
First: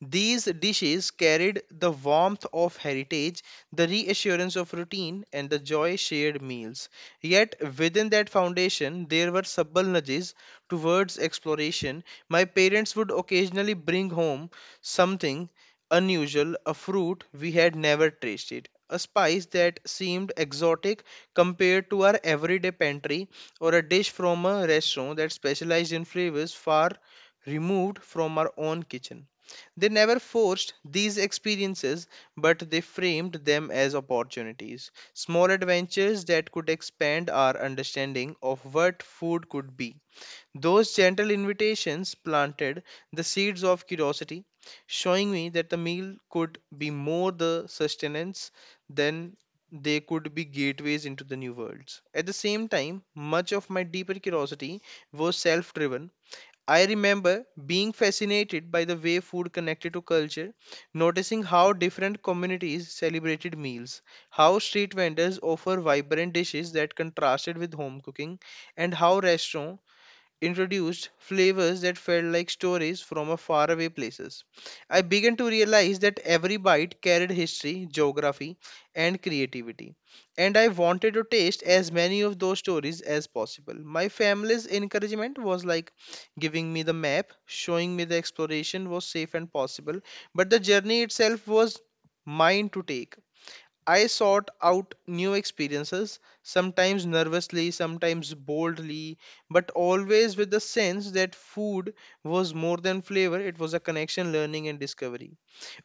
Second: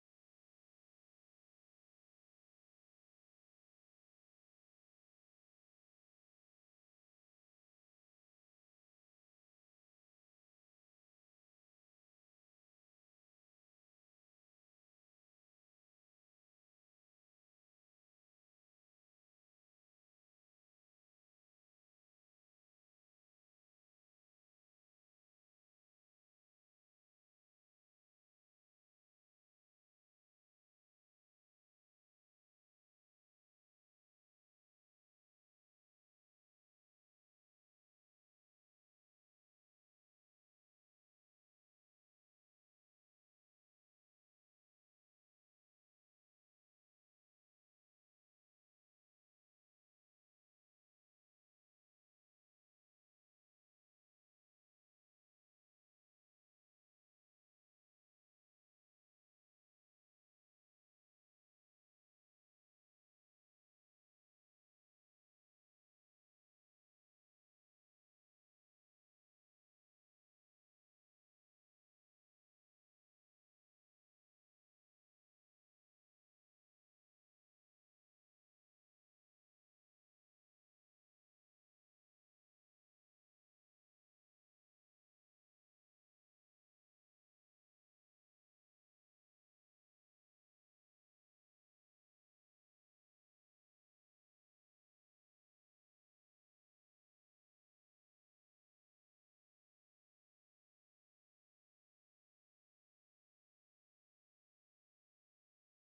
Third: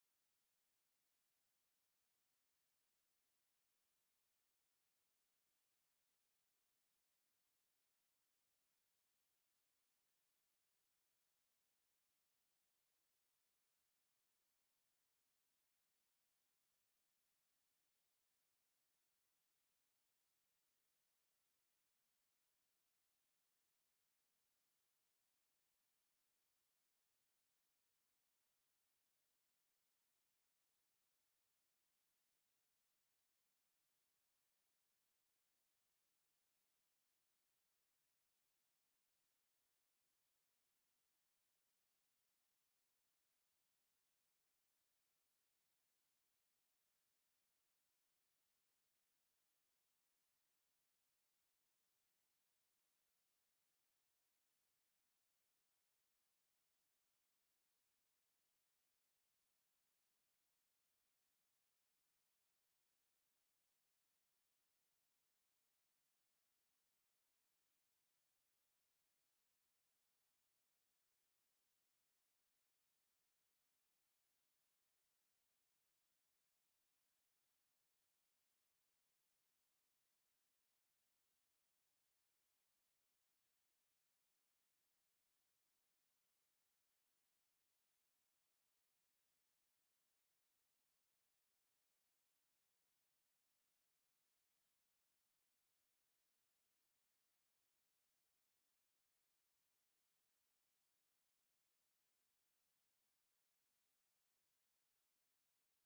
[SPEAKER 3] These dishes carried the warmth of heritage, the reassurance of routine, and the joy shared meals. Yet, within that foundation, there were subtle nudges towards exploration. My parents would occasionally bring home something unusual, a fruit we had never tasted, a spice that seemed exotic compared to our everyday pantry, or a dish from a restaurant that specialized in flavors far removed from our own kitchen. They never forced these experiences, but they framed them as opportunities, small adventures that could expand our understanding of what food could be. Those gentle invitations planted the seeds of curiosity, showing me that the meal could be more the sustenance than they could be gateways into the new worlds. At the same time, much of my deeper curiosity was self driven. I remember being fascinated by the way food connected to culture, noticing how different communities celebrated meals, how street vendors offer vibrant dishes that contrasted with home cooking, and how restaurants introduced flavors that felt like stories from a faraway places. I began to realize that every bite carried history, geography, and creativity, and I wanted to taste as many of those stories as possible. My family's encouragement was like giving me the map, showing me the exploration was safe and possible, but the journey itself was mine to take. I sought out new experiences, sometimes nervously, sometimes boldly, but always with the sense that food was more than flavor, it was a connection, learning, and discovery.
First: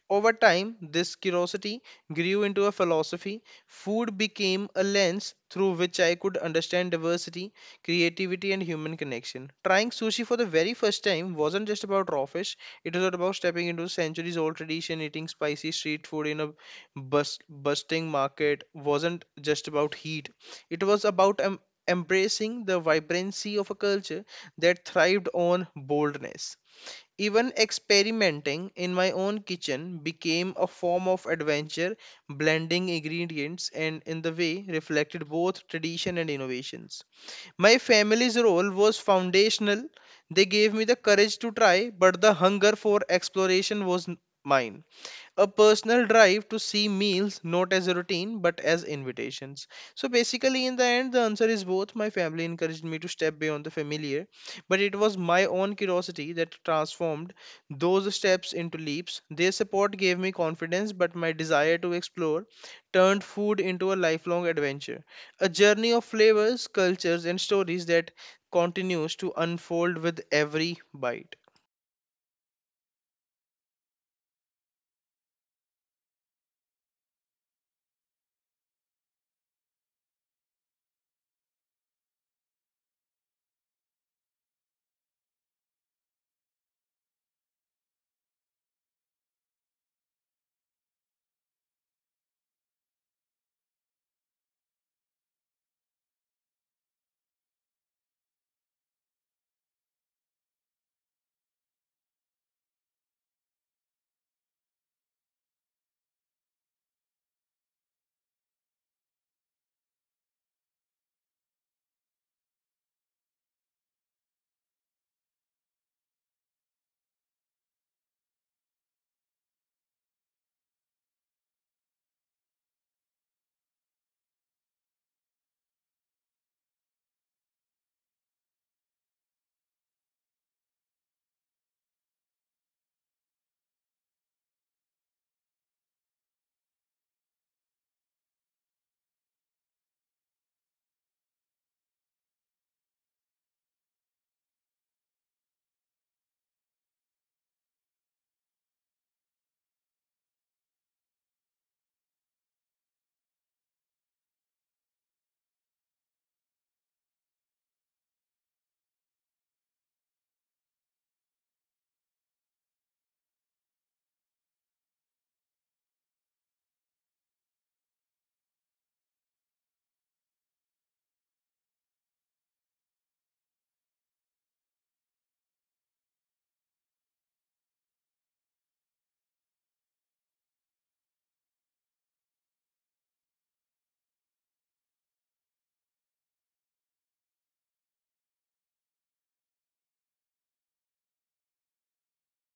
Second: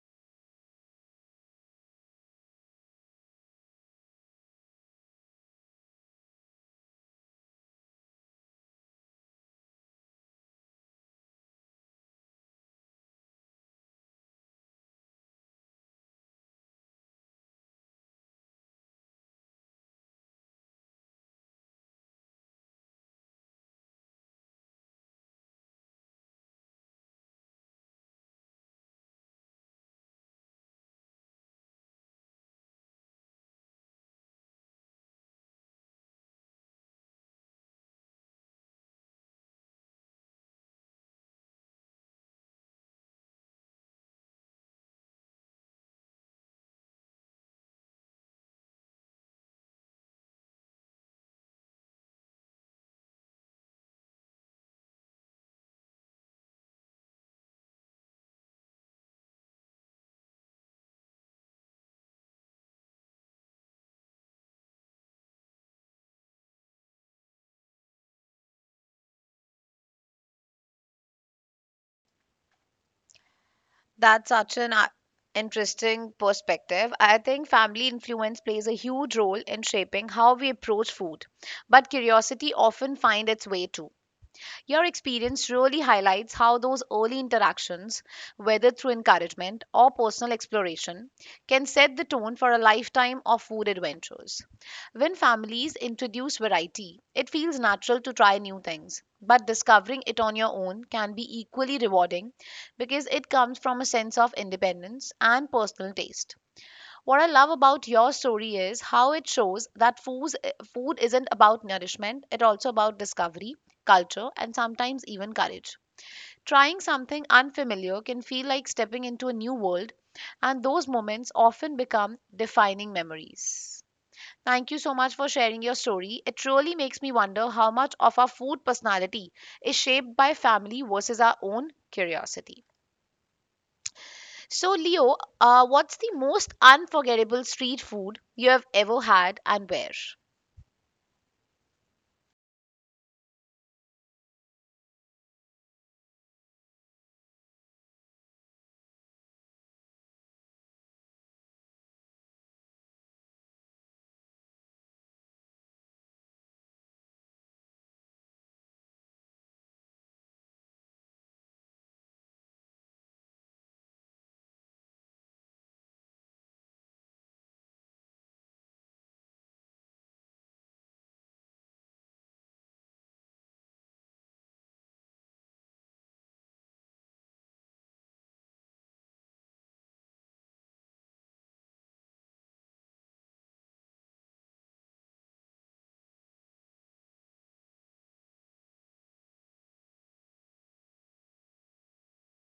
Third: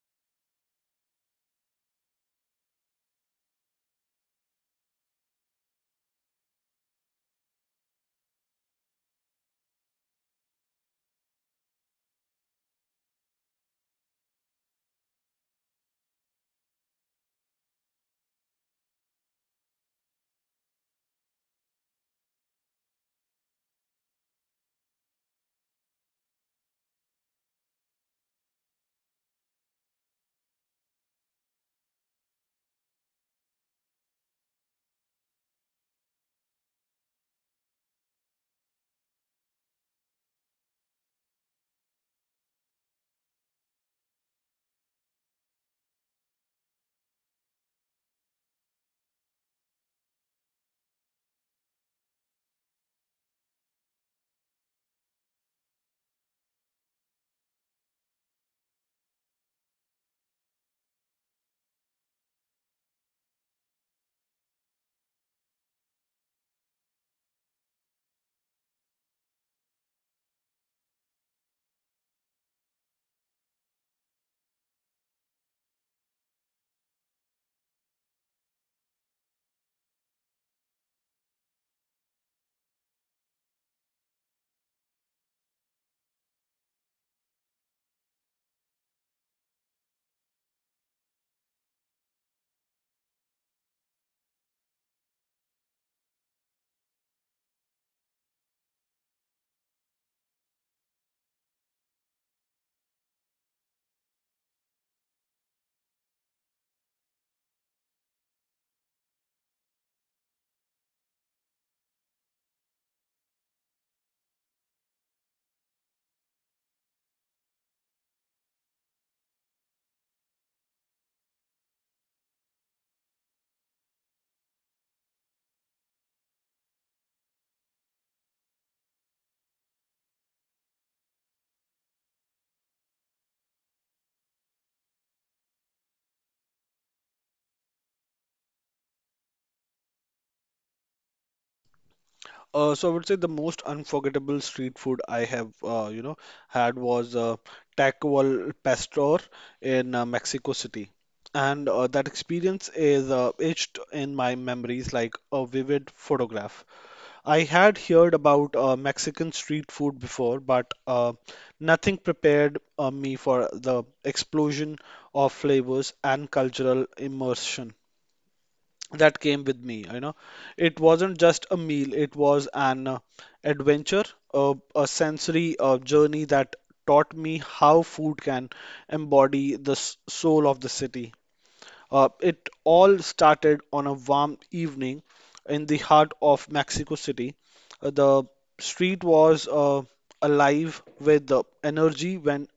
[SPEAKER 3] Over time, this curiosity grew into a philosophy. Food became a lens through which I could understand diversity, creativity, and human connection. Trying sushi for the very first time wasn't just about raw fish, it was about stepping into centuries old tradition, eating spicy street food in a busting market wasn't just about heat, it was about embracing the vibrancy of a culture that thrived on boldness. Even experimenting in my own kitchen became a form of adventure, blending ingredients and in the way reflected both tradition and innovations. My family's role was foundational. They gave me the courage to try, but the hunger for exploration was mine, a personal drive to see meals not as a routine but as invitations. So basically in the end the answer is both: my family encouraged me to step beyond the familiar, but it was my own curiosity that transformed those steps into leaps. Their support gave me confidence, but my desire to explore turned food into a lifelong adventure, a journey of flavors, cultures and stories that continues to unfold with every bite.
[SPEAKER 1] That's such an interesting perspective. I think family influence plays a huge role in shaping how we approach food, but curiosity often finds its way too. Your experience really highlights how those early interactions, whether through encouragement or personal exploration, can set the tone for a lifetime of food adventures. When families introduce variety, it feels natural to try new things, but discovering it on your own can be equally rewarding because it comes from a sense of independence and personal taste. What I love about your story is how it shows that food isn't about nourishment, it's also about discovery, culture, and sometimes even courage. Trying something unfamiliar can feel like stepping into a new world, and those moments often become defining memories. Thank you so much for sharing your story. It truly makes me wonder how much of our food personality is shaped by family versus our own curiosity. So, Leo, what's the most unforgettable street food you have ever had and where?
[SPEAKER 2] So I would say the most unforgettable street food I have, had was Taco al Pastor in Mexico City. And that experience is etched in my memories like a vivid photograph. I had heard about Mexican street food before, but nothing prepared me for the explosion of flavors and cultural immersion that came with me. You know, it wasn't just a meal; it was an adventure, a sensory journey that taught me how food can embody the soul of the city. It all started on a warm evening in the heart of Mexico City. The street was alive with the energy when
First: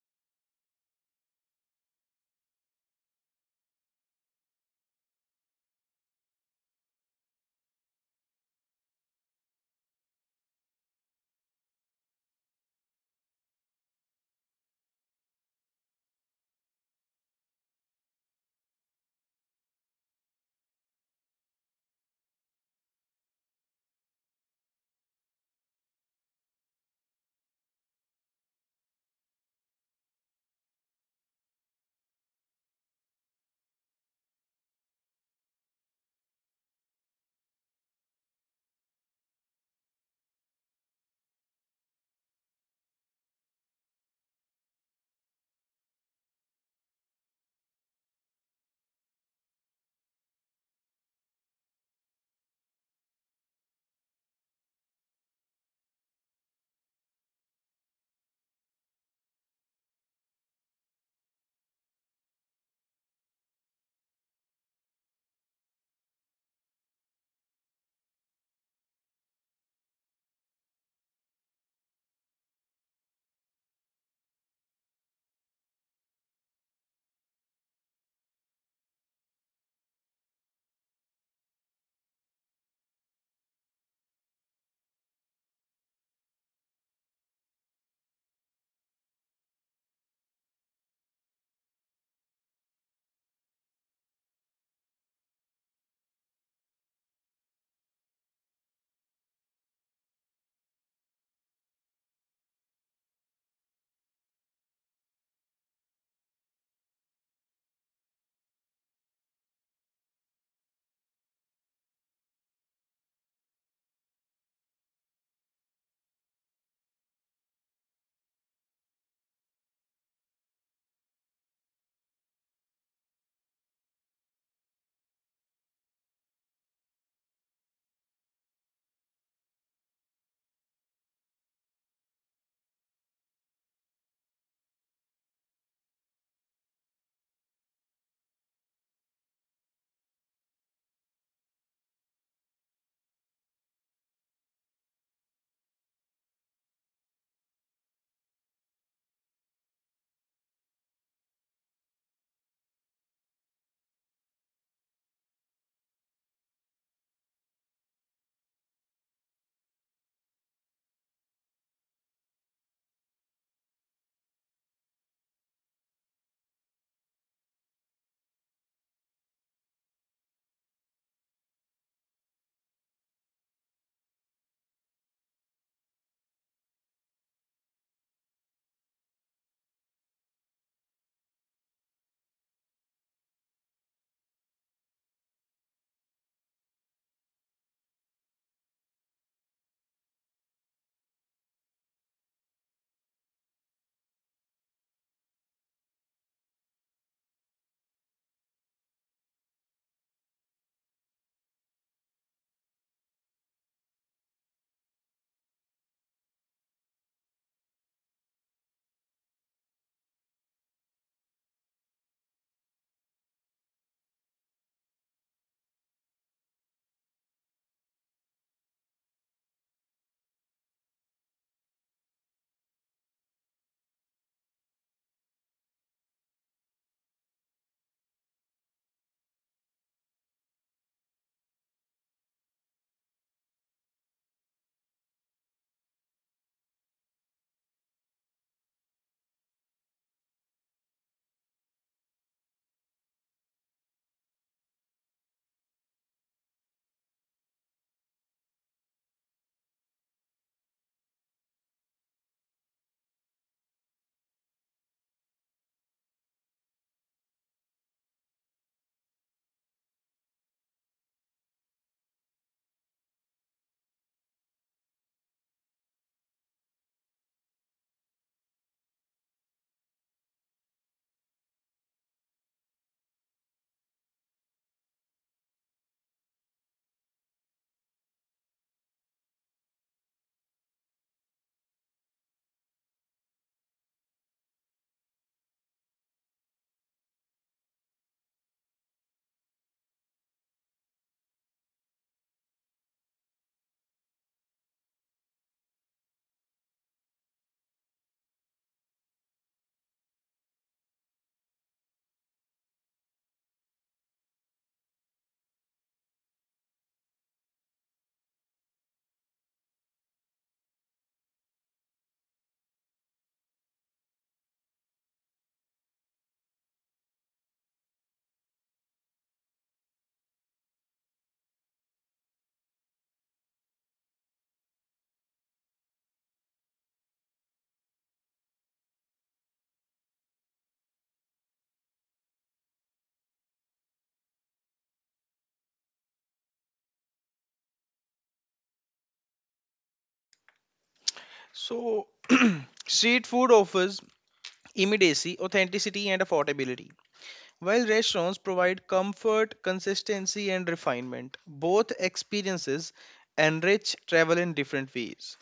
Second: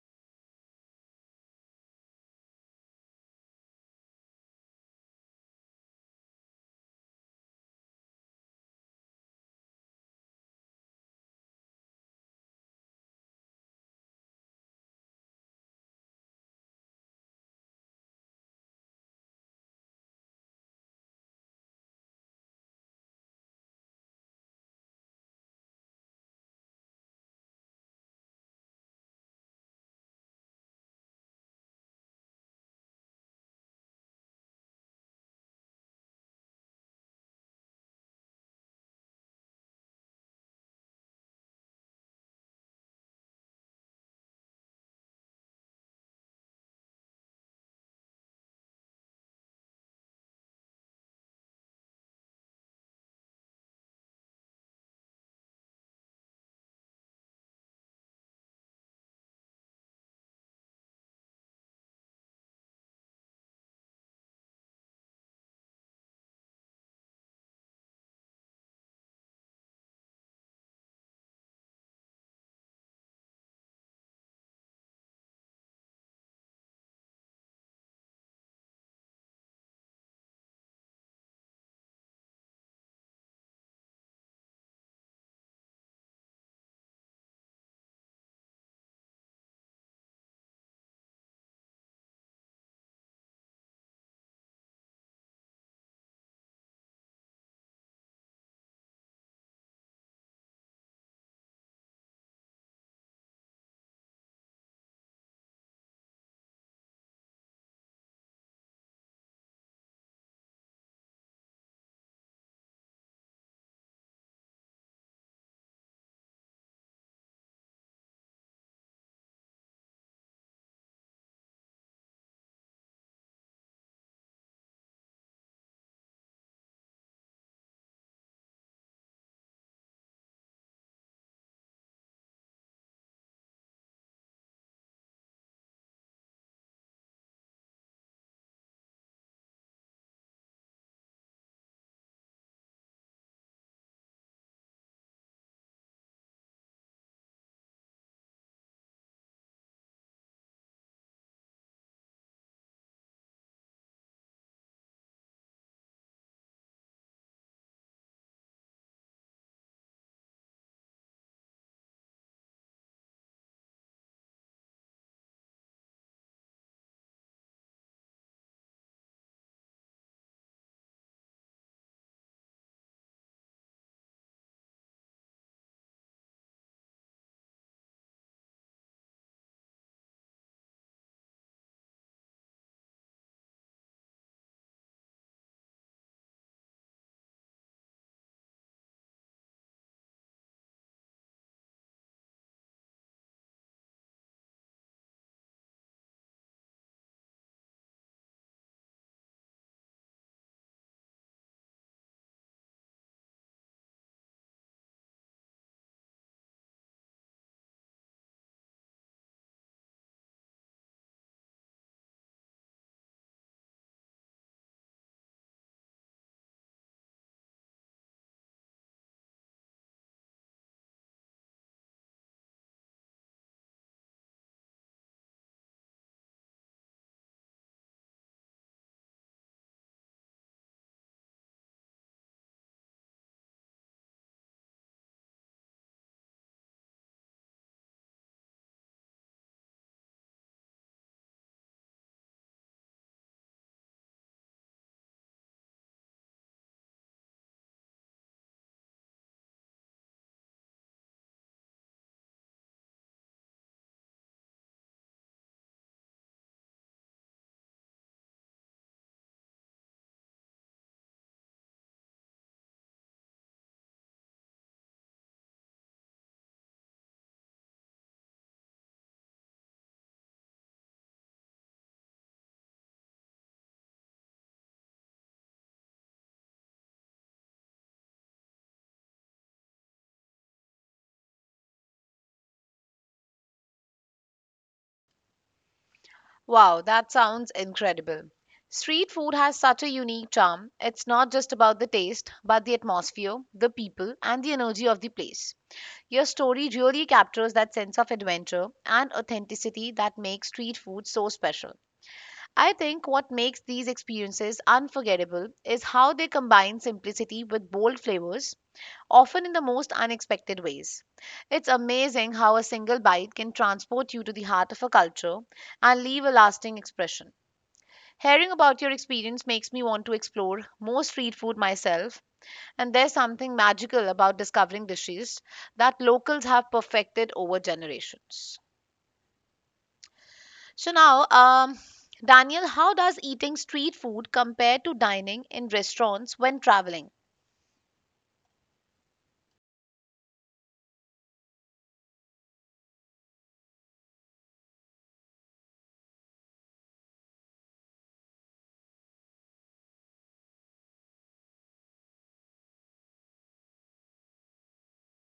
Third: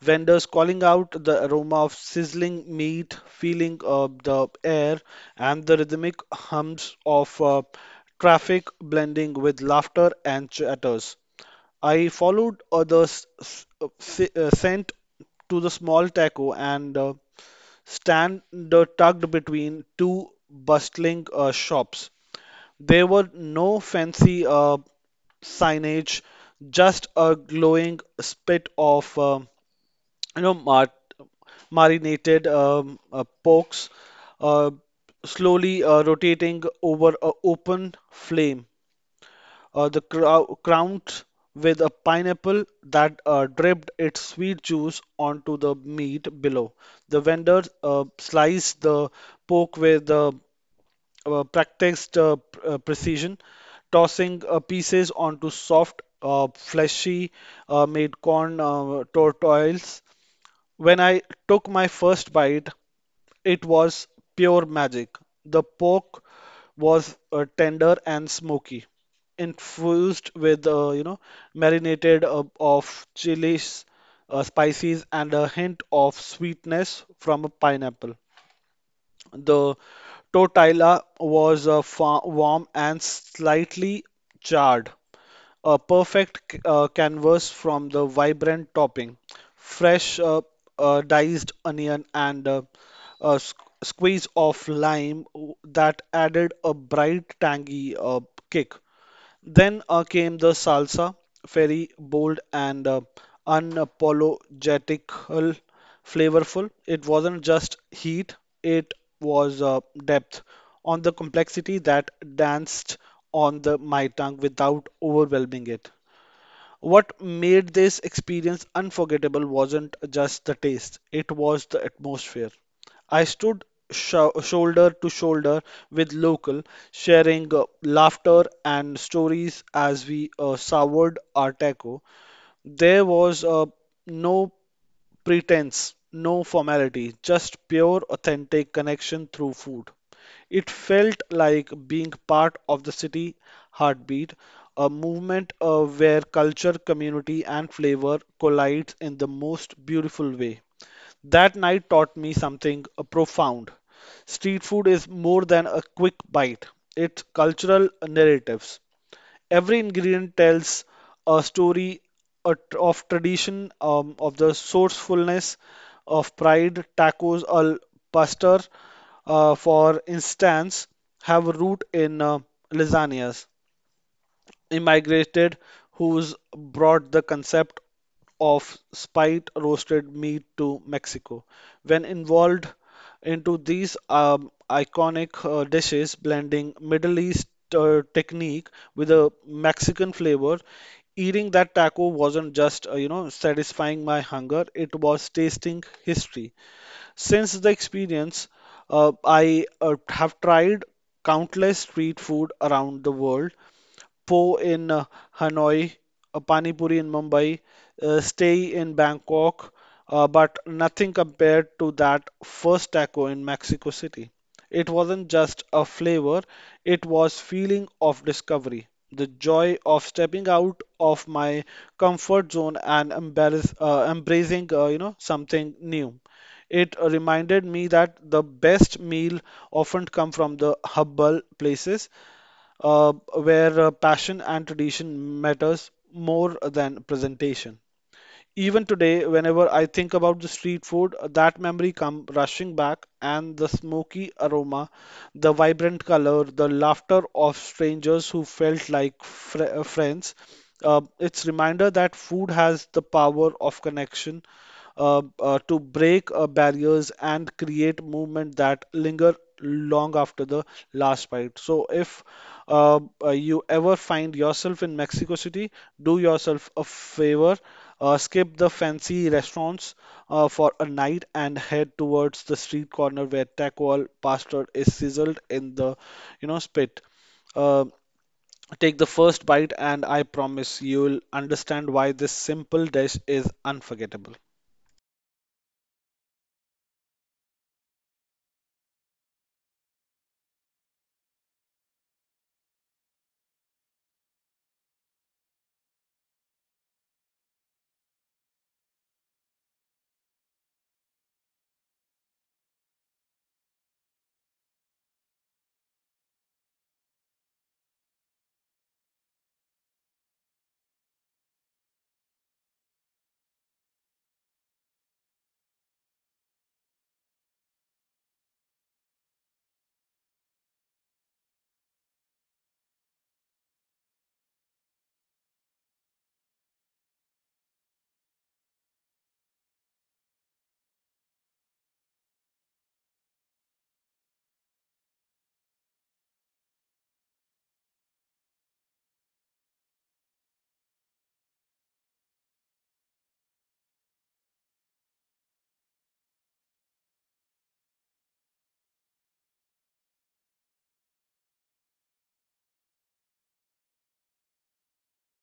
[SPEAKER 2] vendors calling out the aroma of sizzling meat, feeling the air, and the rhythmic hums of traffic blending with laughter and chatters. I followed others' scent to the small taco and stand tucked between two bustling shops. There were no fancy signage, just a glowing spit of you know mar- marinated porks uh, slowly rotating over a open flame, the crowned with a pineapple that dripped its sweet juice onto the meat below. The vendor sliced the pork with practiced precision, tossing pieces onto soft, fleshy, made corn tortillas when I took my first bite, it was pure magic. The pork was tender and smoky, infused with marinated of chilies, spices, and a hint of sweetness from a pineapple. The tortilla was warm and slightly charred, a perfect canvas from the vibrant topping, fresh diced onion, and a squeeze of lime that added a bright, tangy kick. Then came the salsa, very bold and unapologetic, flavorful. It wasn't just heat, it was depth on the complexity that danced on the my tongue without overwhelming it. What made this experience unforgettable wasn't just the taste, it was the atmosphere. I stood shoulder to shoulder with local, sharing laughter and stories as we soured our taco. There was no pretense, no formality, just pure, authentic connection through food. It felt like being part of the city heartbeat, a movement where culture, community, and flavor collide in the most beautiful way. That night taught me something profound. Street food is more than a quick bite, it's cultural narratives. Every ingredient tells a story a of tradition, of the sourcefulness, of pride. Tacos al pastor, for instance, have a root in lasagnas immigrated who's brought the concept of spiced roasted meat to Mexico. When involved into these iconic dishes, blending Middle East technique with a Mexican flavor, eating that taco wasn't just satisfying my hunger; it was tasting history. Since the experience, I have tried countless street food around the world, po in Hanoi, a pani puri in Mumbai, stay in Bangkok, but nothing compared to that first taco in Mexico City. It wasn't just a flavor, it was feeling of discovery, the joy of stepping out of my comfort zone and embracing, something new. It reminded me that the best meal often come from the humble places where passion and tradition matters more than presentation. Even today, whenever I think about the street food, that memory comes rushing back, and the smoky aroma, the vibrant color, the laughter of strangers who felt like friends. It's reminder that food has the power of connection to break barriers and create movement that linger long after the last bite. So if you ever find yourself in Mexico City, do yourself a favor. Skip the fancy restaurants for a night and head towards the street corner where taco al pastor is sizzled in the, you know, spit. Uh, Take the first bite, and I promise you'll understand why this simple dish is unforgettable.
[SPEAKER 1] Wow, that sounds incredible. Street food has such a unique charm. It's not just about the taste, but the atmosphere, the people, and the energy of the place. Your story really captures that sense of adventure and authenticity that makes street food so special. I think what makes these experiences unforgettable is how they combine simplicity with bold flavors often in the most unexpected ways. It's amazing how a single bite can transport you to the heart of a culture and leave a lasting impression. Hearing about your experience makes me want to explore more street food myself, and there's something magical about discovering dishes that locals have perfected over generations. So now, Daniel, how does eating street food compare to dining in restaurants when traveling?
[SPEAKER 3] So street food offers immediacy, authenticity, and affordability. While restaurants provide comfort, consistency, and refinement, both experiences enrich travel in different ways.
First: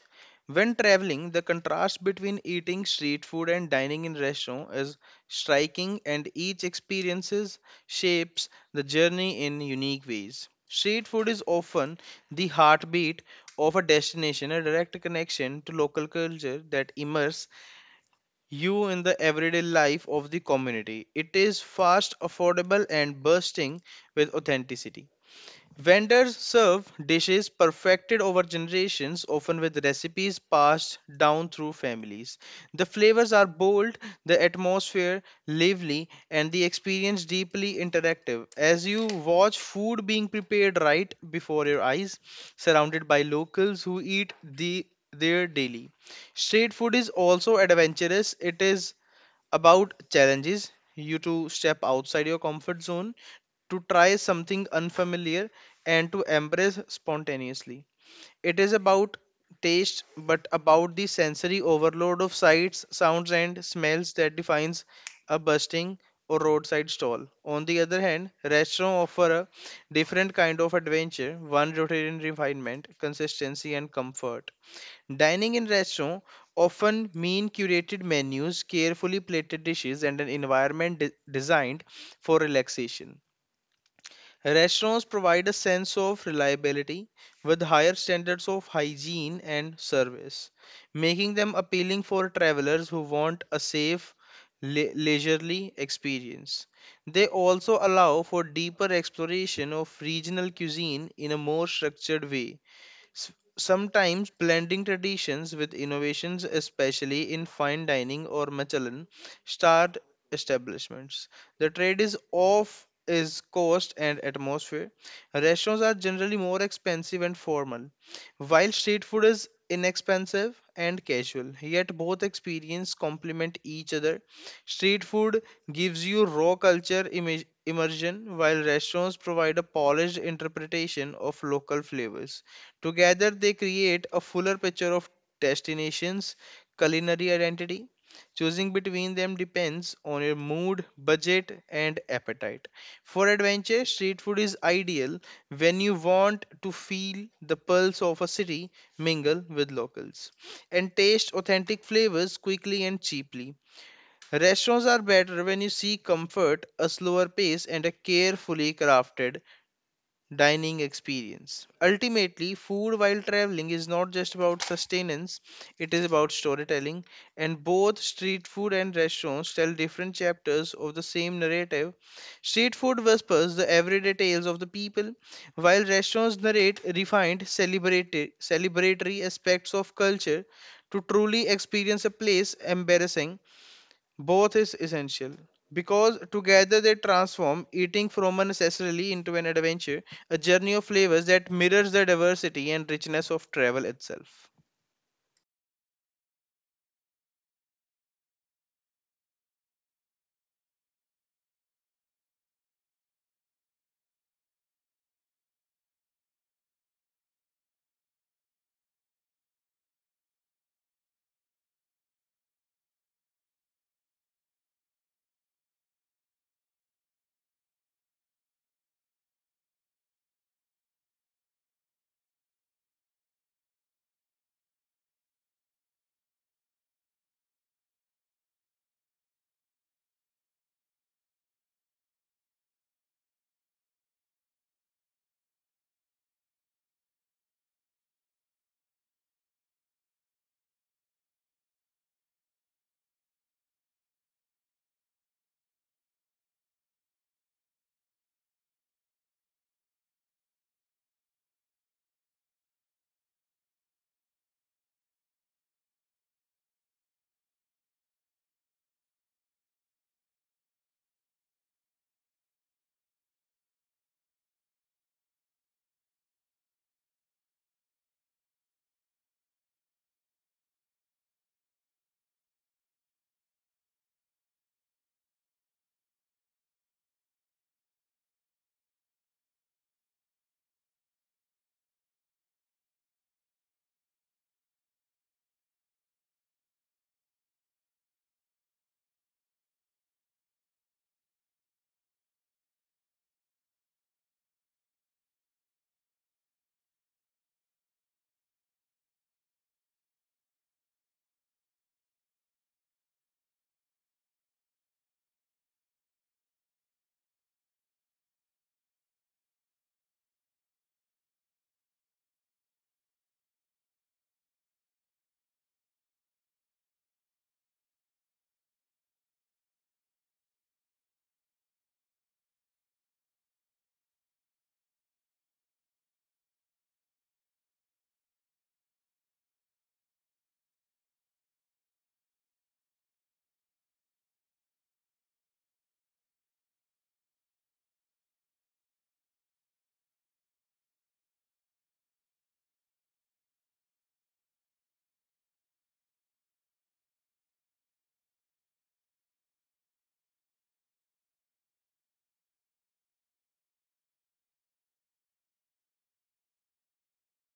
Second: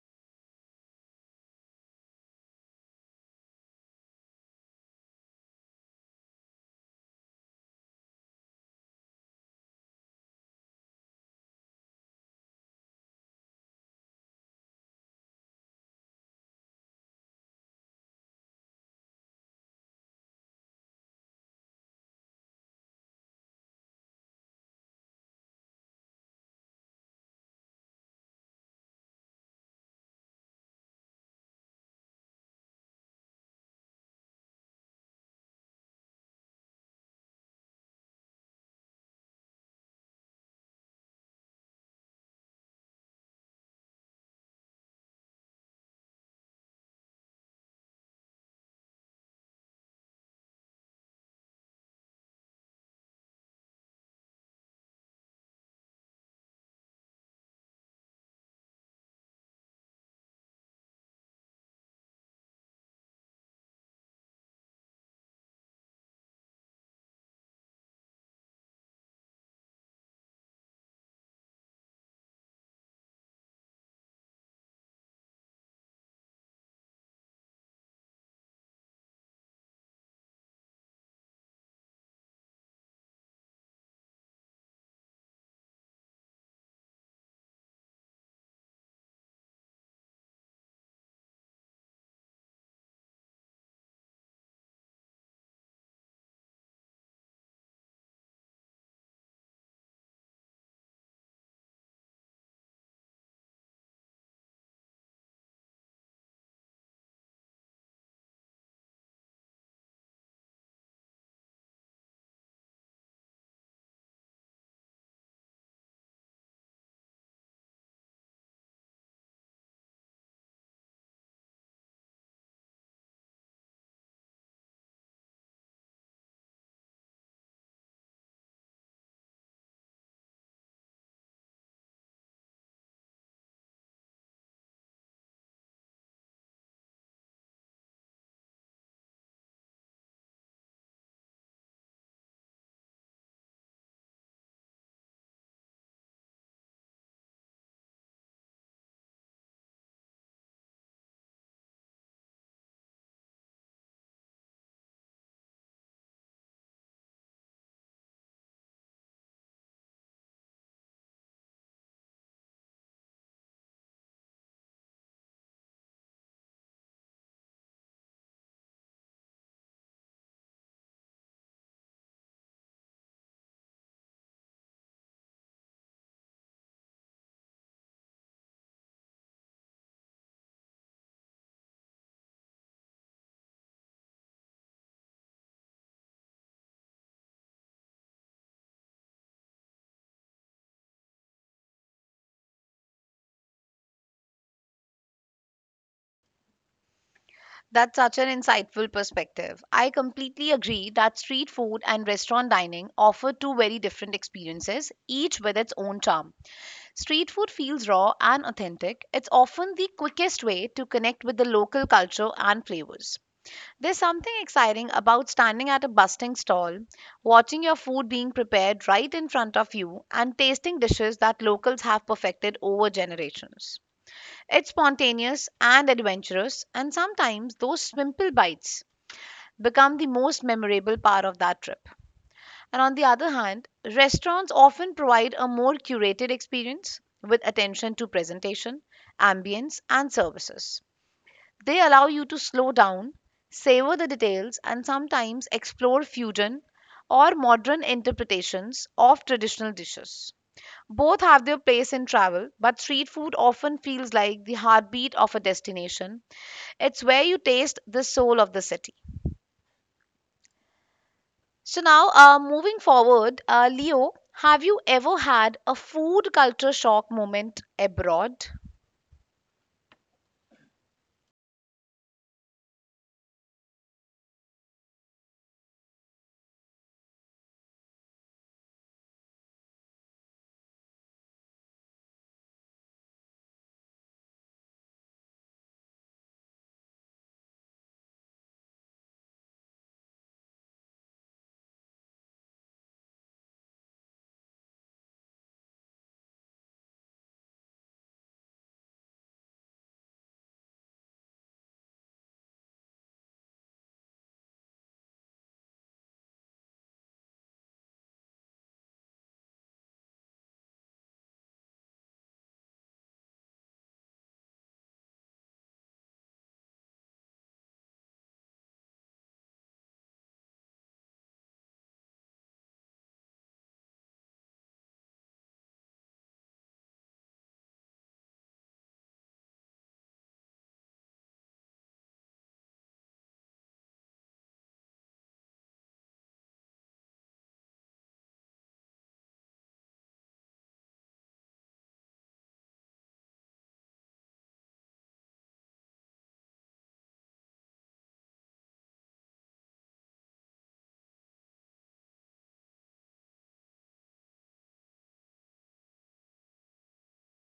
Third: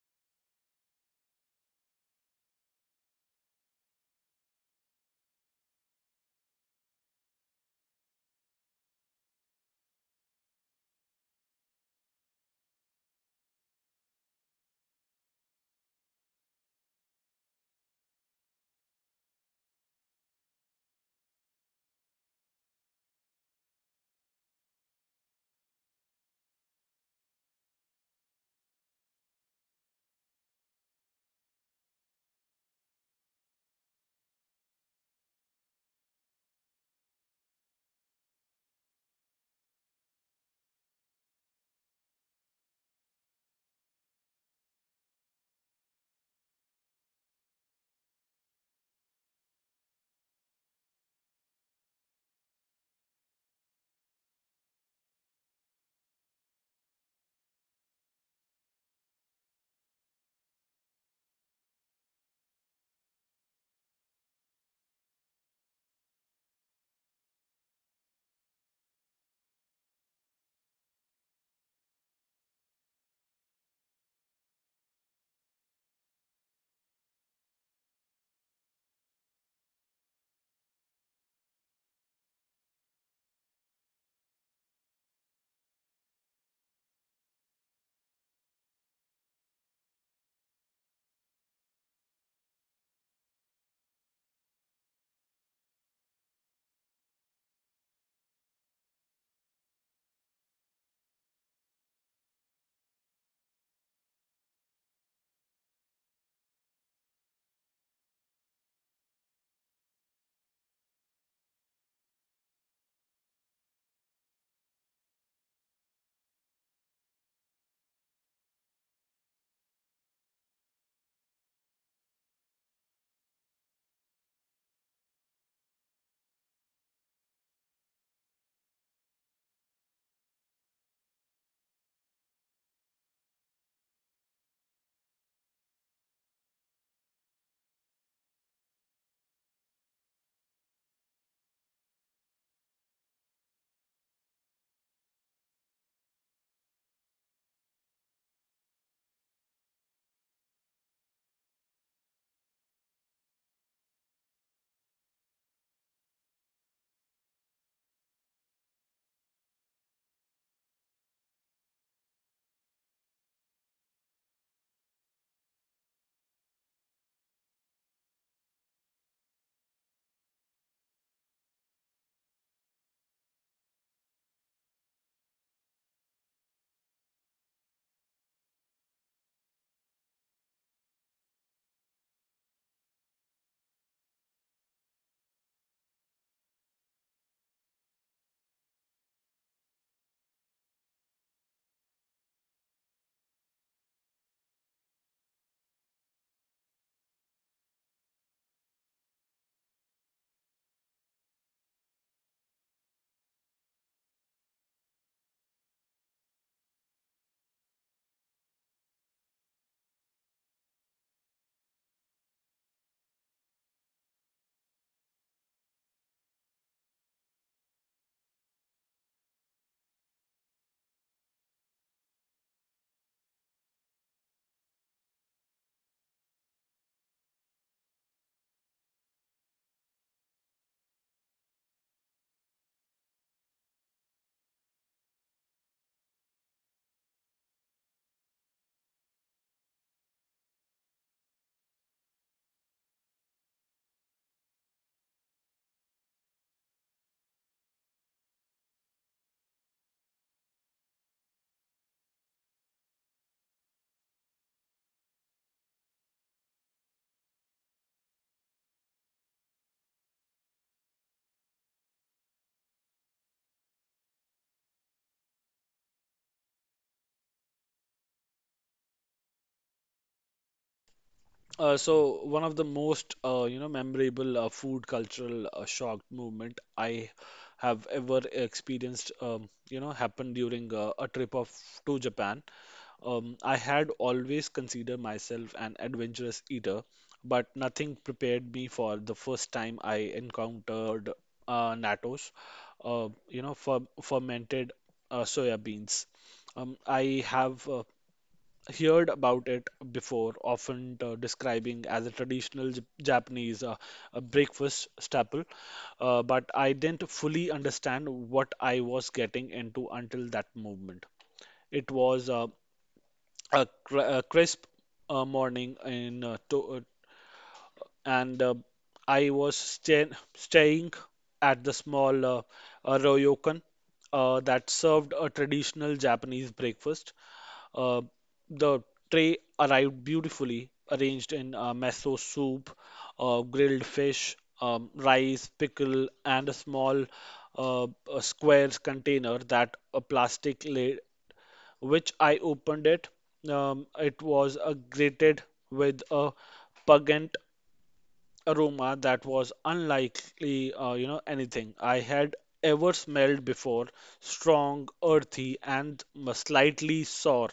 [SPEAKER 3] When traveling, the contrast between eating street food and dining in restaurant is striking, and each experiences shapes the journey in unique ways. Street food is often the heartbeat of a destination, a direct connection to local culture that immerses you in the everyday life of the community. It is fast, affordable, and bursting with authenticity. Vendors serve dishes perfected over generations, often with recipes passed down through families. The flavors are bold, the atmosphere lively, and the experience deeply interactive. As you watch food being prepared right before your eyes, surrounded by locals who eat the there daily. Street food is also adventurous. It is about challenges you to step outside your comfort zone to try something unfamiliar and to embrace spontaneously it is about taste but about the sensory overload of sights, sounds, and smells that defines a busting or roadside stall. On the other hand, restaurants offer a different kind of adventure, one rooted in refinement, consistency, and comfort. Dining in restaurants often mean curated menus, carefully plated dishes, and an environment designed for relaxation. Restaurants provide a sense of reliability with higher standards of hygiene and service, making them appealing for travelers who want a safe, leisurely experience. They also allow for deeper exploration of regional cuisine in a more structured way, S- sometimes blending traditions with innovations, especially in fine dining or Michelin starred establishments. The trade is off is cost and atmosphere. Restaurants are generally more expensive and formal, while street food is inexpensive and casual. Yet both experience complement each other. Street food gives you raw culture image immersion, while restaurants provide a polished interpretation of local flavors. Together, they create a fuller picture of destinations' culinary identity. Choosing between them depends on your mood, budget, and appetite. For adventure, street food is ideal when you want to feel the pulse of a city, mingle with locals, and taste authentic flavors quickly and cheaply. Restaurants are better when you seek comfort, a slower pace, and a carefully crafted dining experience. Ultimately, food while traveling is not just about sustenance, it is about storytelling, and both street food and restaurants tell different chapters of the same narrative. Street food whispers the everyday tales of the people, while restaurants narrate refined celebratory aspects of culture. To truly experience a place, embarrassing both is essential because together they transform eating from a necessarily into an adventure, a journey of flavors that mirrors the diversity and richness of travel itself.
[SPEAKER 1] That's such an insightful perspective. I completely agree that street food and restaurant dining offer two very different experiences, each with its own charm. Street food feels raw and authentic. It's often the quickest way to connect with the local culture and flavors. There's something exciting about standing at a bustling stall, watching your food being prepared right in front of you, and tasting dishes that locals have perfected over generations. It's spontaneous and adventurous, and sometimes those simple bites become the most memorable part of that trip. And on the other hand, restaurants often provide a more curated experience with attention to presentation, ambience, and services. They allow you to slow down, savor the details, and sometimes explore fusion or modern interpretations of traditional dishes. Both have their place in travel, but street food often feels like the heartbeat of a destination, it's where you taste the soul of the city. So now, moving forward, Leo, have you ever had a food culture shock moment abroad?
[SPEAKER 2] So one of the most memorable food cultural shock movement I have ever experienced happened during a trip of to Japan. I had always considered myself an adventurous eater, but nothing prepared me for the first time I encountered nattos, fermented soya beans. I have. Heard about it before, often describing as a traditional Japanese breakfast staple, but I didn't fully understand what I was getting into until that movement. It was a crisp morning in to and I was staying at the small ryokan that served a traditional Japanese breakfast. Uh, the tray arrived beautifully arranged in miso soup, grilled fish, rice, pickle, and a small uh, a square container that a plastic lid, which I opened it. It was grated with a pungent aroma that was unlikely, anything I had ever smelled before. Strong, earthy, and slightly sour.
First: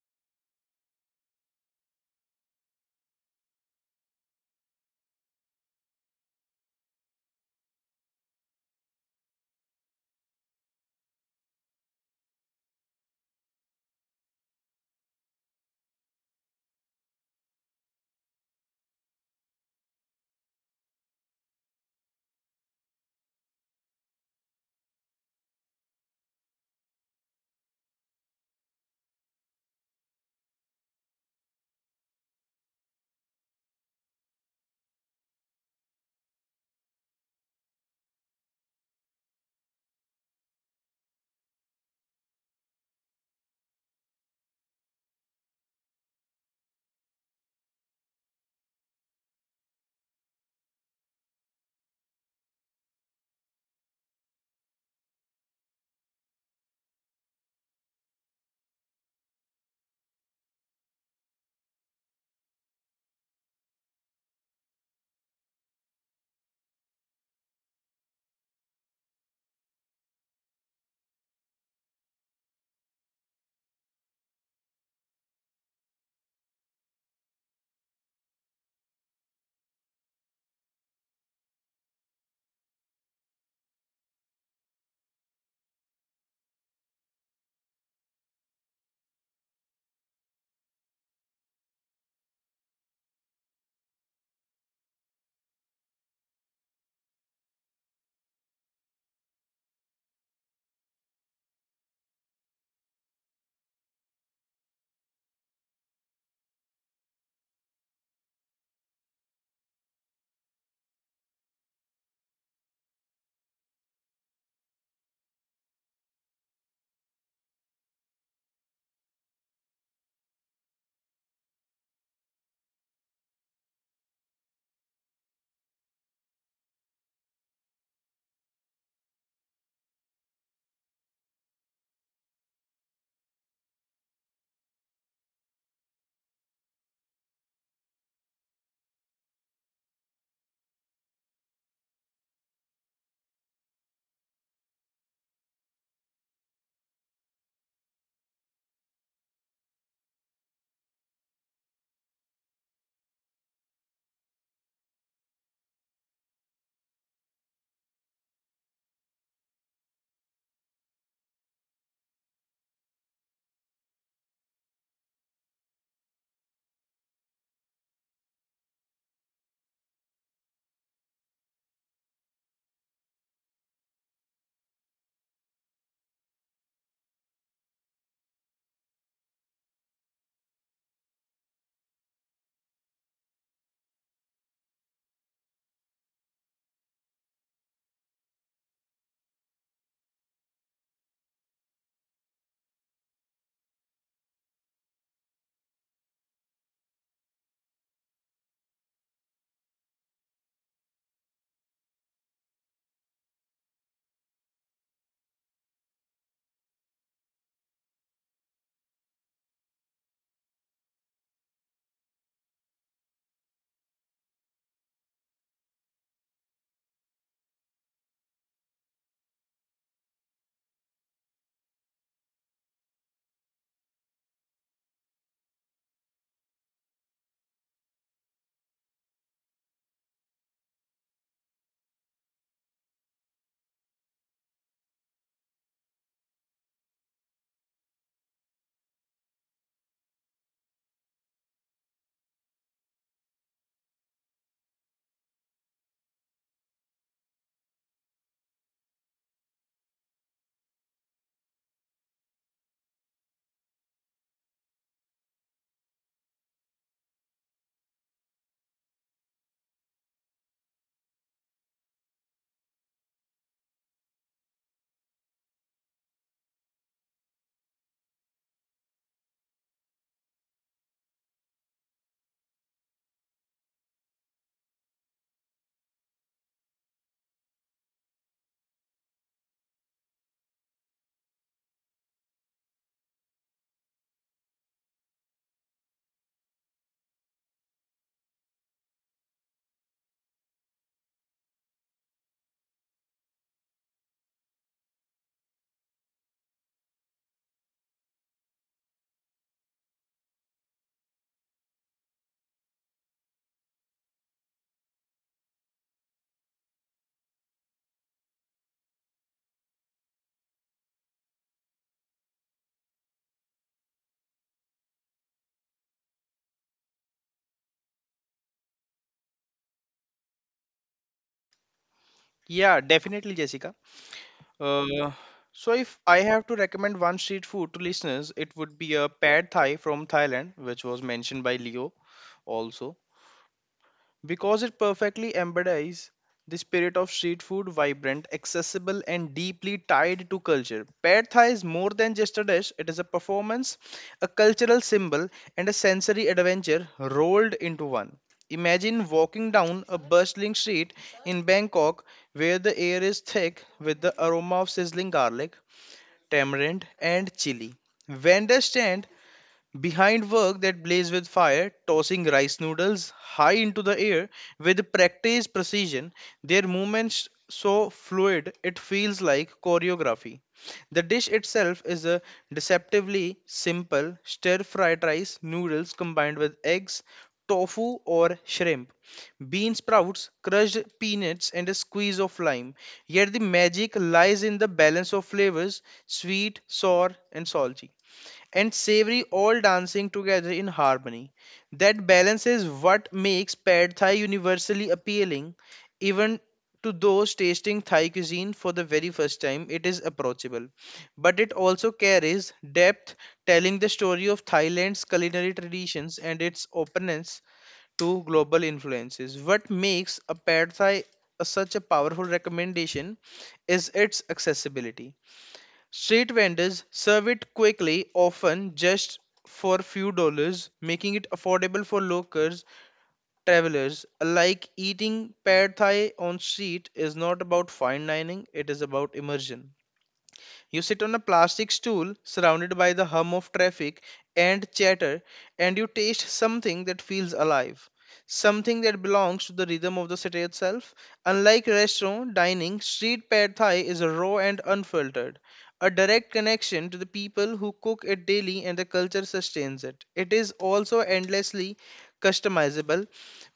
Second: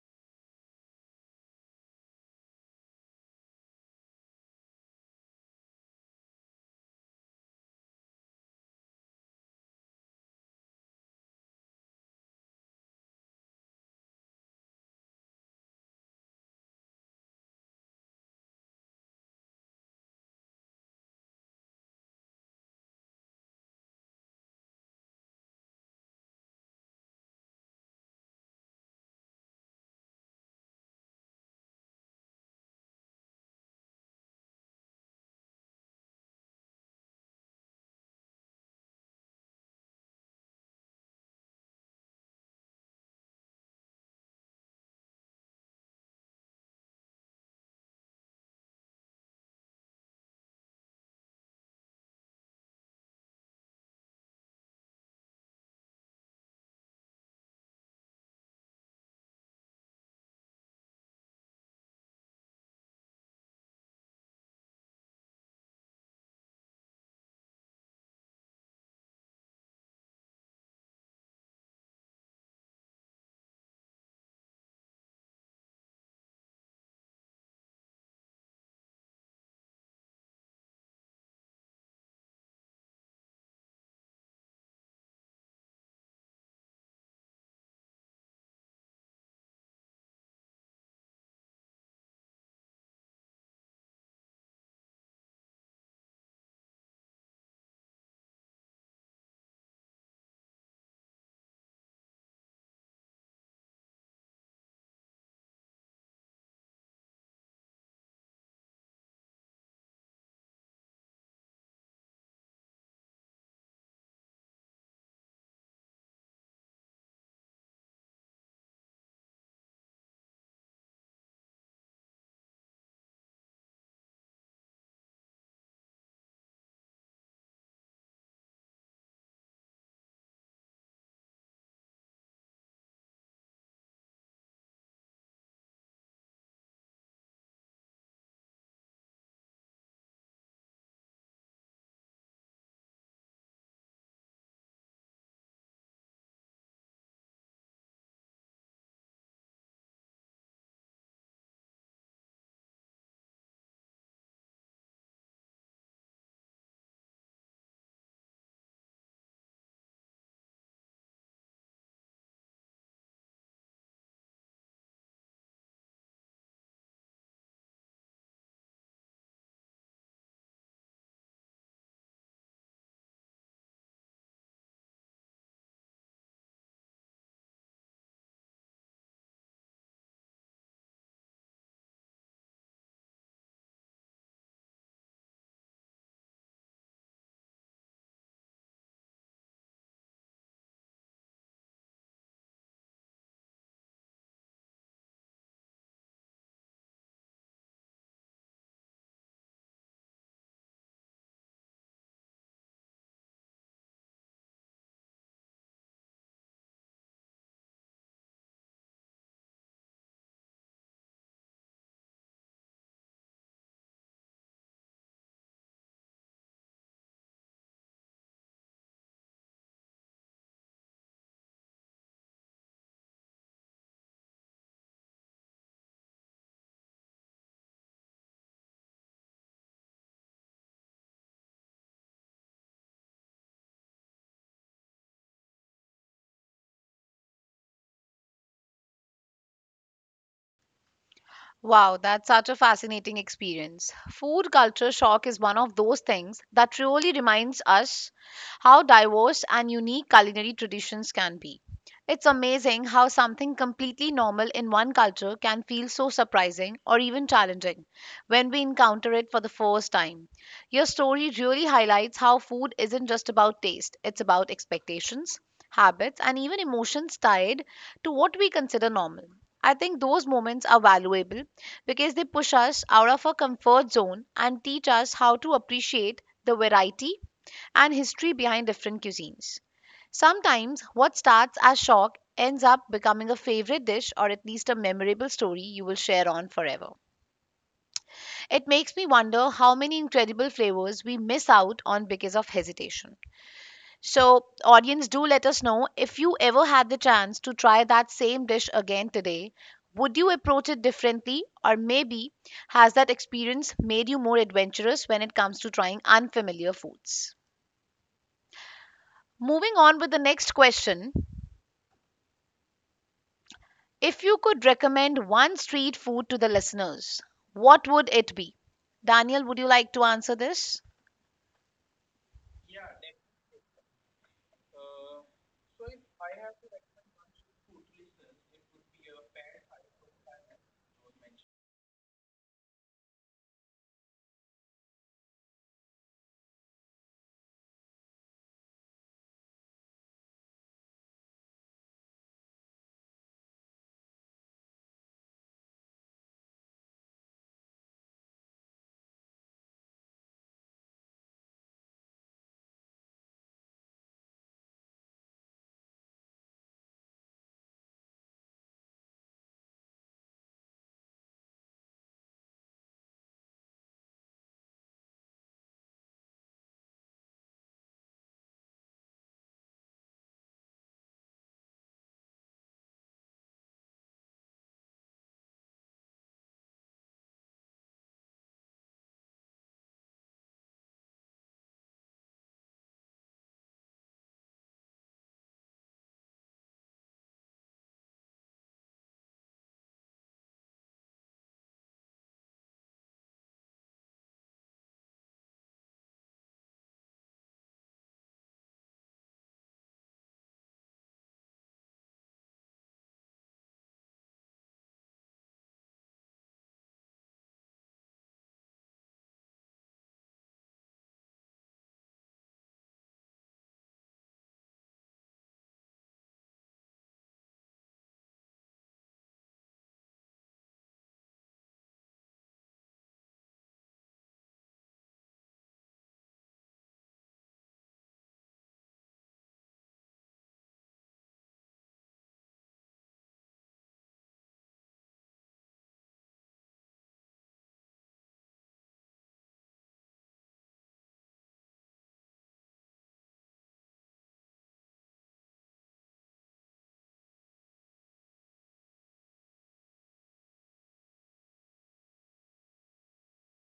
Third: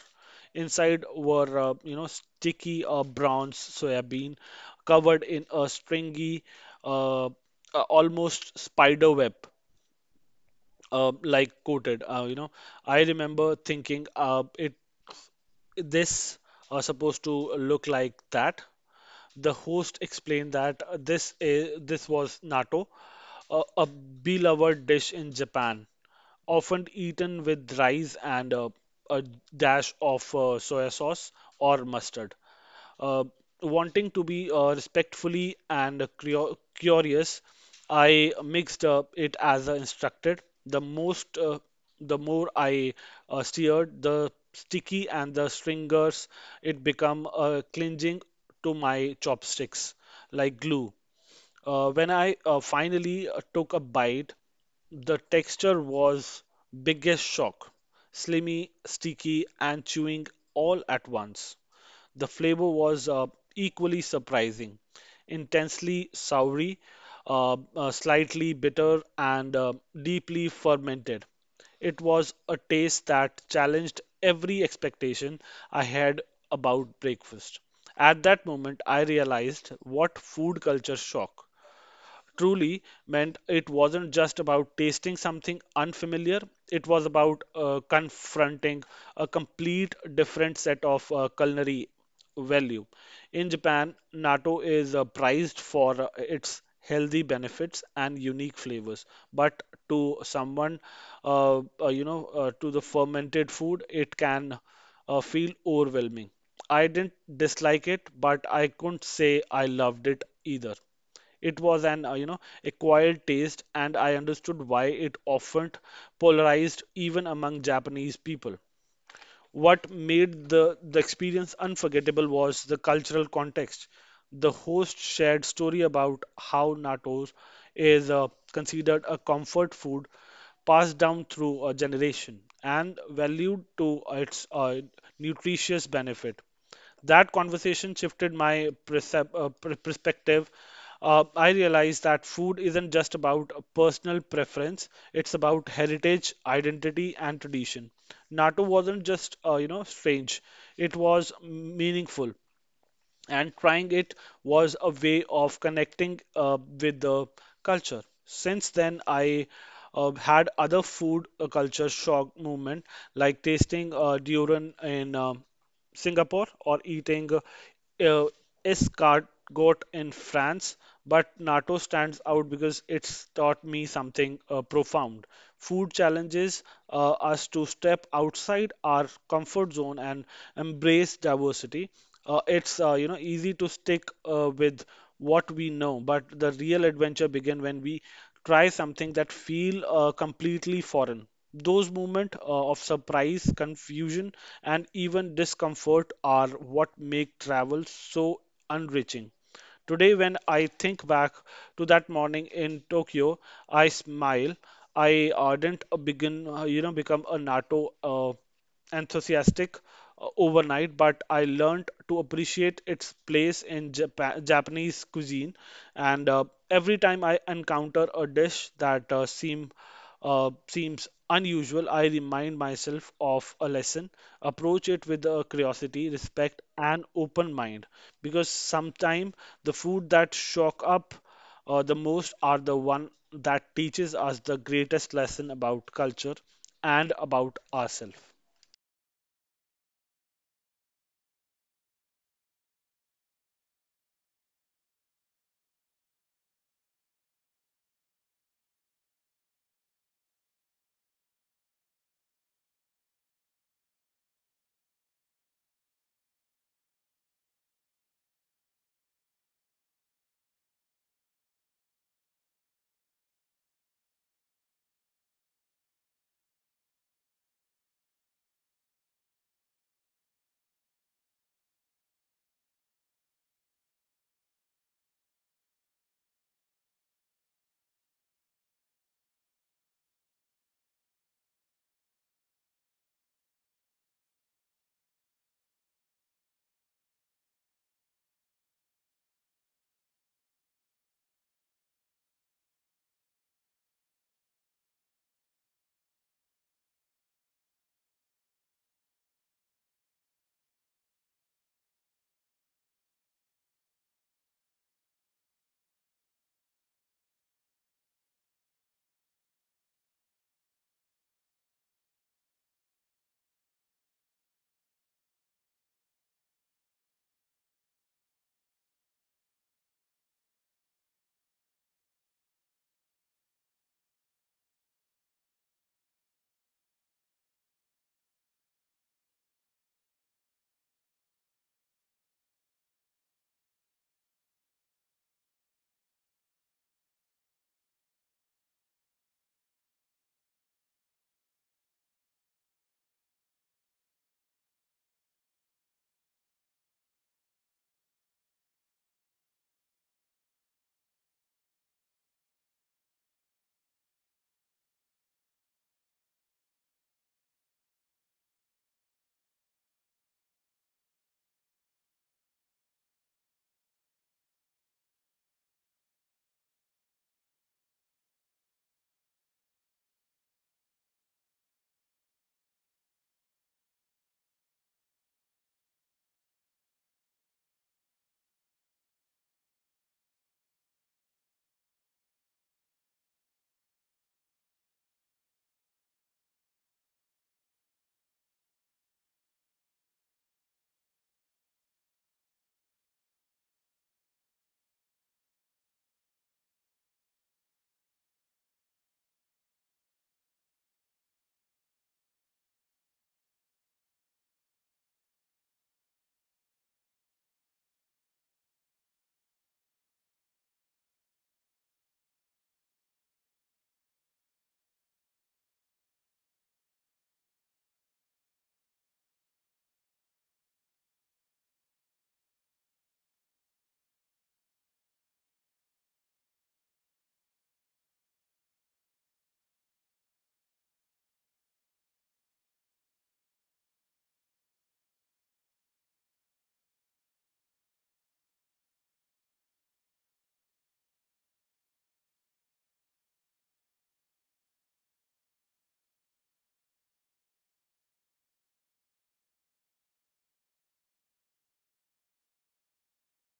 [SPEAKER 2] Inside were, sticky brown soybean covered in a stringy, almost spider web, like coated. I remember thinking, it this supposed to look like that. The host explained that this was natto, a beloved dish in Japan, often eaten with rice and a dash of soya sauce or mustard. Uh, Wanting to be respectfully and curious, I mixed it as instructed. The more I stirred, the sticky and the stringers it become clinging to my chopsticks like glue. When I finally took a bite, the texture was biggest shock. Slimy, sticky, and chewing all at once. The flavor was equally surprising, intensely soury, slightly bitter, and deeply fermented. It was a taste that challenged every expectation I had about breakfast. At that moment, I realized what food culture shock truly meant it wasn't just about tasting something unfamiliar, it was about confronting a complete different set of culinary value. In Japan, natto is prized for its healthy benefits and unique flavors, but to someone, to the fermented food, it can feel overwhelming. I didn't dislike it, but I couldn't say I loved it either. It was an, acquired taste, and I understood why it often polarized even among Japanese people. What made the experience unforgettable was the cultural context. The host shared story about how natto is considered a comfort food passed down through a generation and valued to its nutritious benefit. That conversation shifted my perspective. I realized that food isn't just about a personal preference, it's about heritage, identity, and tradition. Natto wasn't just, strange, it was meaningful and trying it was a way of connecting with the culture. Since then, I had other food culture shock movement like tasting durian in Singapore or eating uh, is Gargot in France, but NATO stands out because it's taught me something profound. Food challenges us to step outside our comfort zone and embrace diversity. It's easy to stick with what we know, but the real adventure begins when we try something that feel completely foreign those moments of surprise, confusion, and even discomfort are what make travel so enriching. Today, when I think back to that morning in Tokyo, I smile. I didn't become a NATO. Enthusiastic overnight, but I learned to appreciate its place in Japanese cuisine. And every time I encounter a dish that seems unusual, I remind myself of a lesson. Approach it with curiosity, respect, and open mind, because sometimes the food that shock up the most are the one that teaches us the greatest lesson about culture and about ourselves.
[SPEAKER 1] Wow, that's such a fascinating experience. Food culture shock is one of those things that really reminds us how diverse and unique culinary traditions can be. It's amazing how something completely normal in one culture can feel so surprising or even challenging when we encounter it for the first time. Your story really highlights how food isn't just about taste, it's about expectations, habits, and even emotions tied to what we consider normal. I think those moments are valuable because they push us out of our comfort zone and teach us how to appreciate the variety and history behind different cuisines. Sometimes what starts as shock ends up becoming a favorite dish or at least a memorable story you will share on forever. It makes me wonder how many incredible flavors we miss out on because of hesitation. So, audience, do let us know if you ever had the chance to try that same dish again today. Would you approach it differently, or maybe has that experience made you more adventurous when it comes to trying unfamiliar foods? Moving on with the next question. If you could recommend one street food to the listeners, what would it be? Daniel, would you like to answer this?
[SPEAKER 3] Yeah, definitely, Jessica. Uh, if I have to recommend one street food to listeners, it would be a pad thai from Thailand, which was mentioned by Leo also, because it perfectly embodies the spirit of street food, vibrant, accessible, and deeply tied to culture. Pad thai is more than just a dish, it is a performance, a cultural symbol, and a sensory adventure rolled into one. Imagine walking down a bustling street in Bangkok where the air is thick with the aroma of sizzling garlic, tamarind, and chili. Vendors stand behind work that blaze with fire, tossing rice noodles high into the air with practiced precision, their movements so fluid it feels like choreography. The dish itself is a deceptively simple stir-fried rice noodles combined with eggs, tofu or shrimp, bean sprouts, crushed peanuts, and a squeeze of lime. Yet the magic lies in the balance of flavors, sweet, sour, and salty, and savory, all dancing together in harmony. That balance is what makes pad thai universally appealing, even to those tasting Thai cuisine for the very first time. It is approachable, but it also carries depth, telling the story of Thailand's culinary traditions and its openness to global influences. What makes a pad thai such a powerful recommendation is its accessibility. Street vendors serve it quickly, often just for few dollars, making it affordable for locals, travelers. Like eating pad thai on street is not about fine dining, it is about immersion. You sit on a plastic stool surrounded by the hum of traffic and chatter, and you taste something that feels alive, something that belongs to the rhythm of the city itself. Unlike restaurant dining, street pad thai is raw and unfiltered, a direct connection to the people who cook it daily and the culture sustains it. It is also endlessly customizable.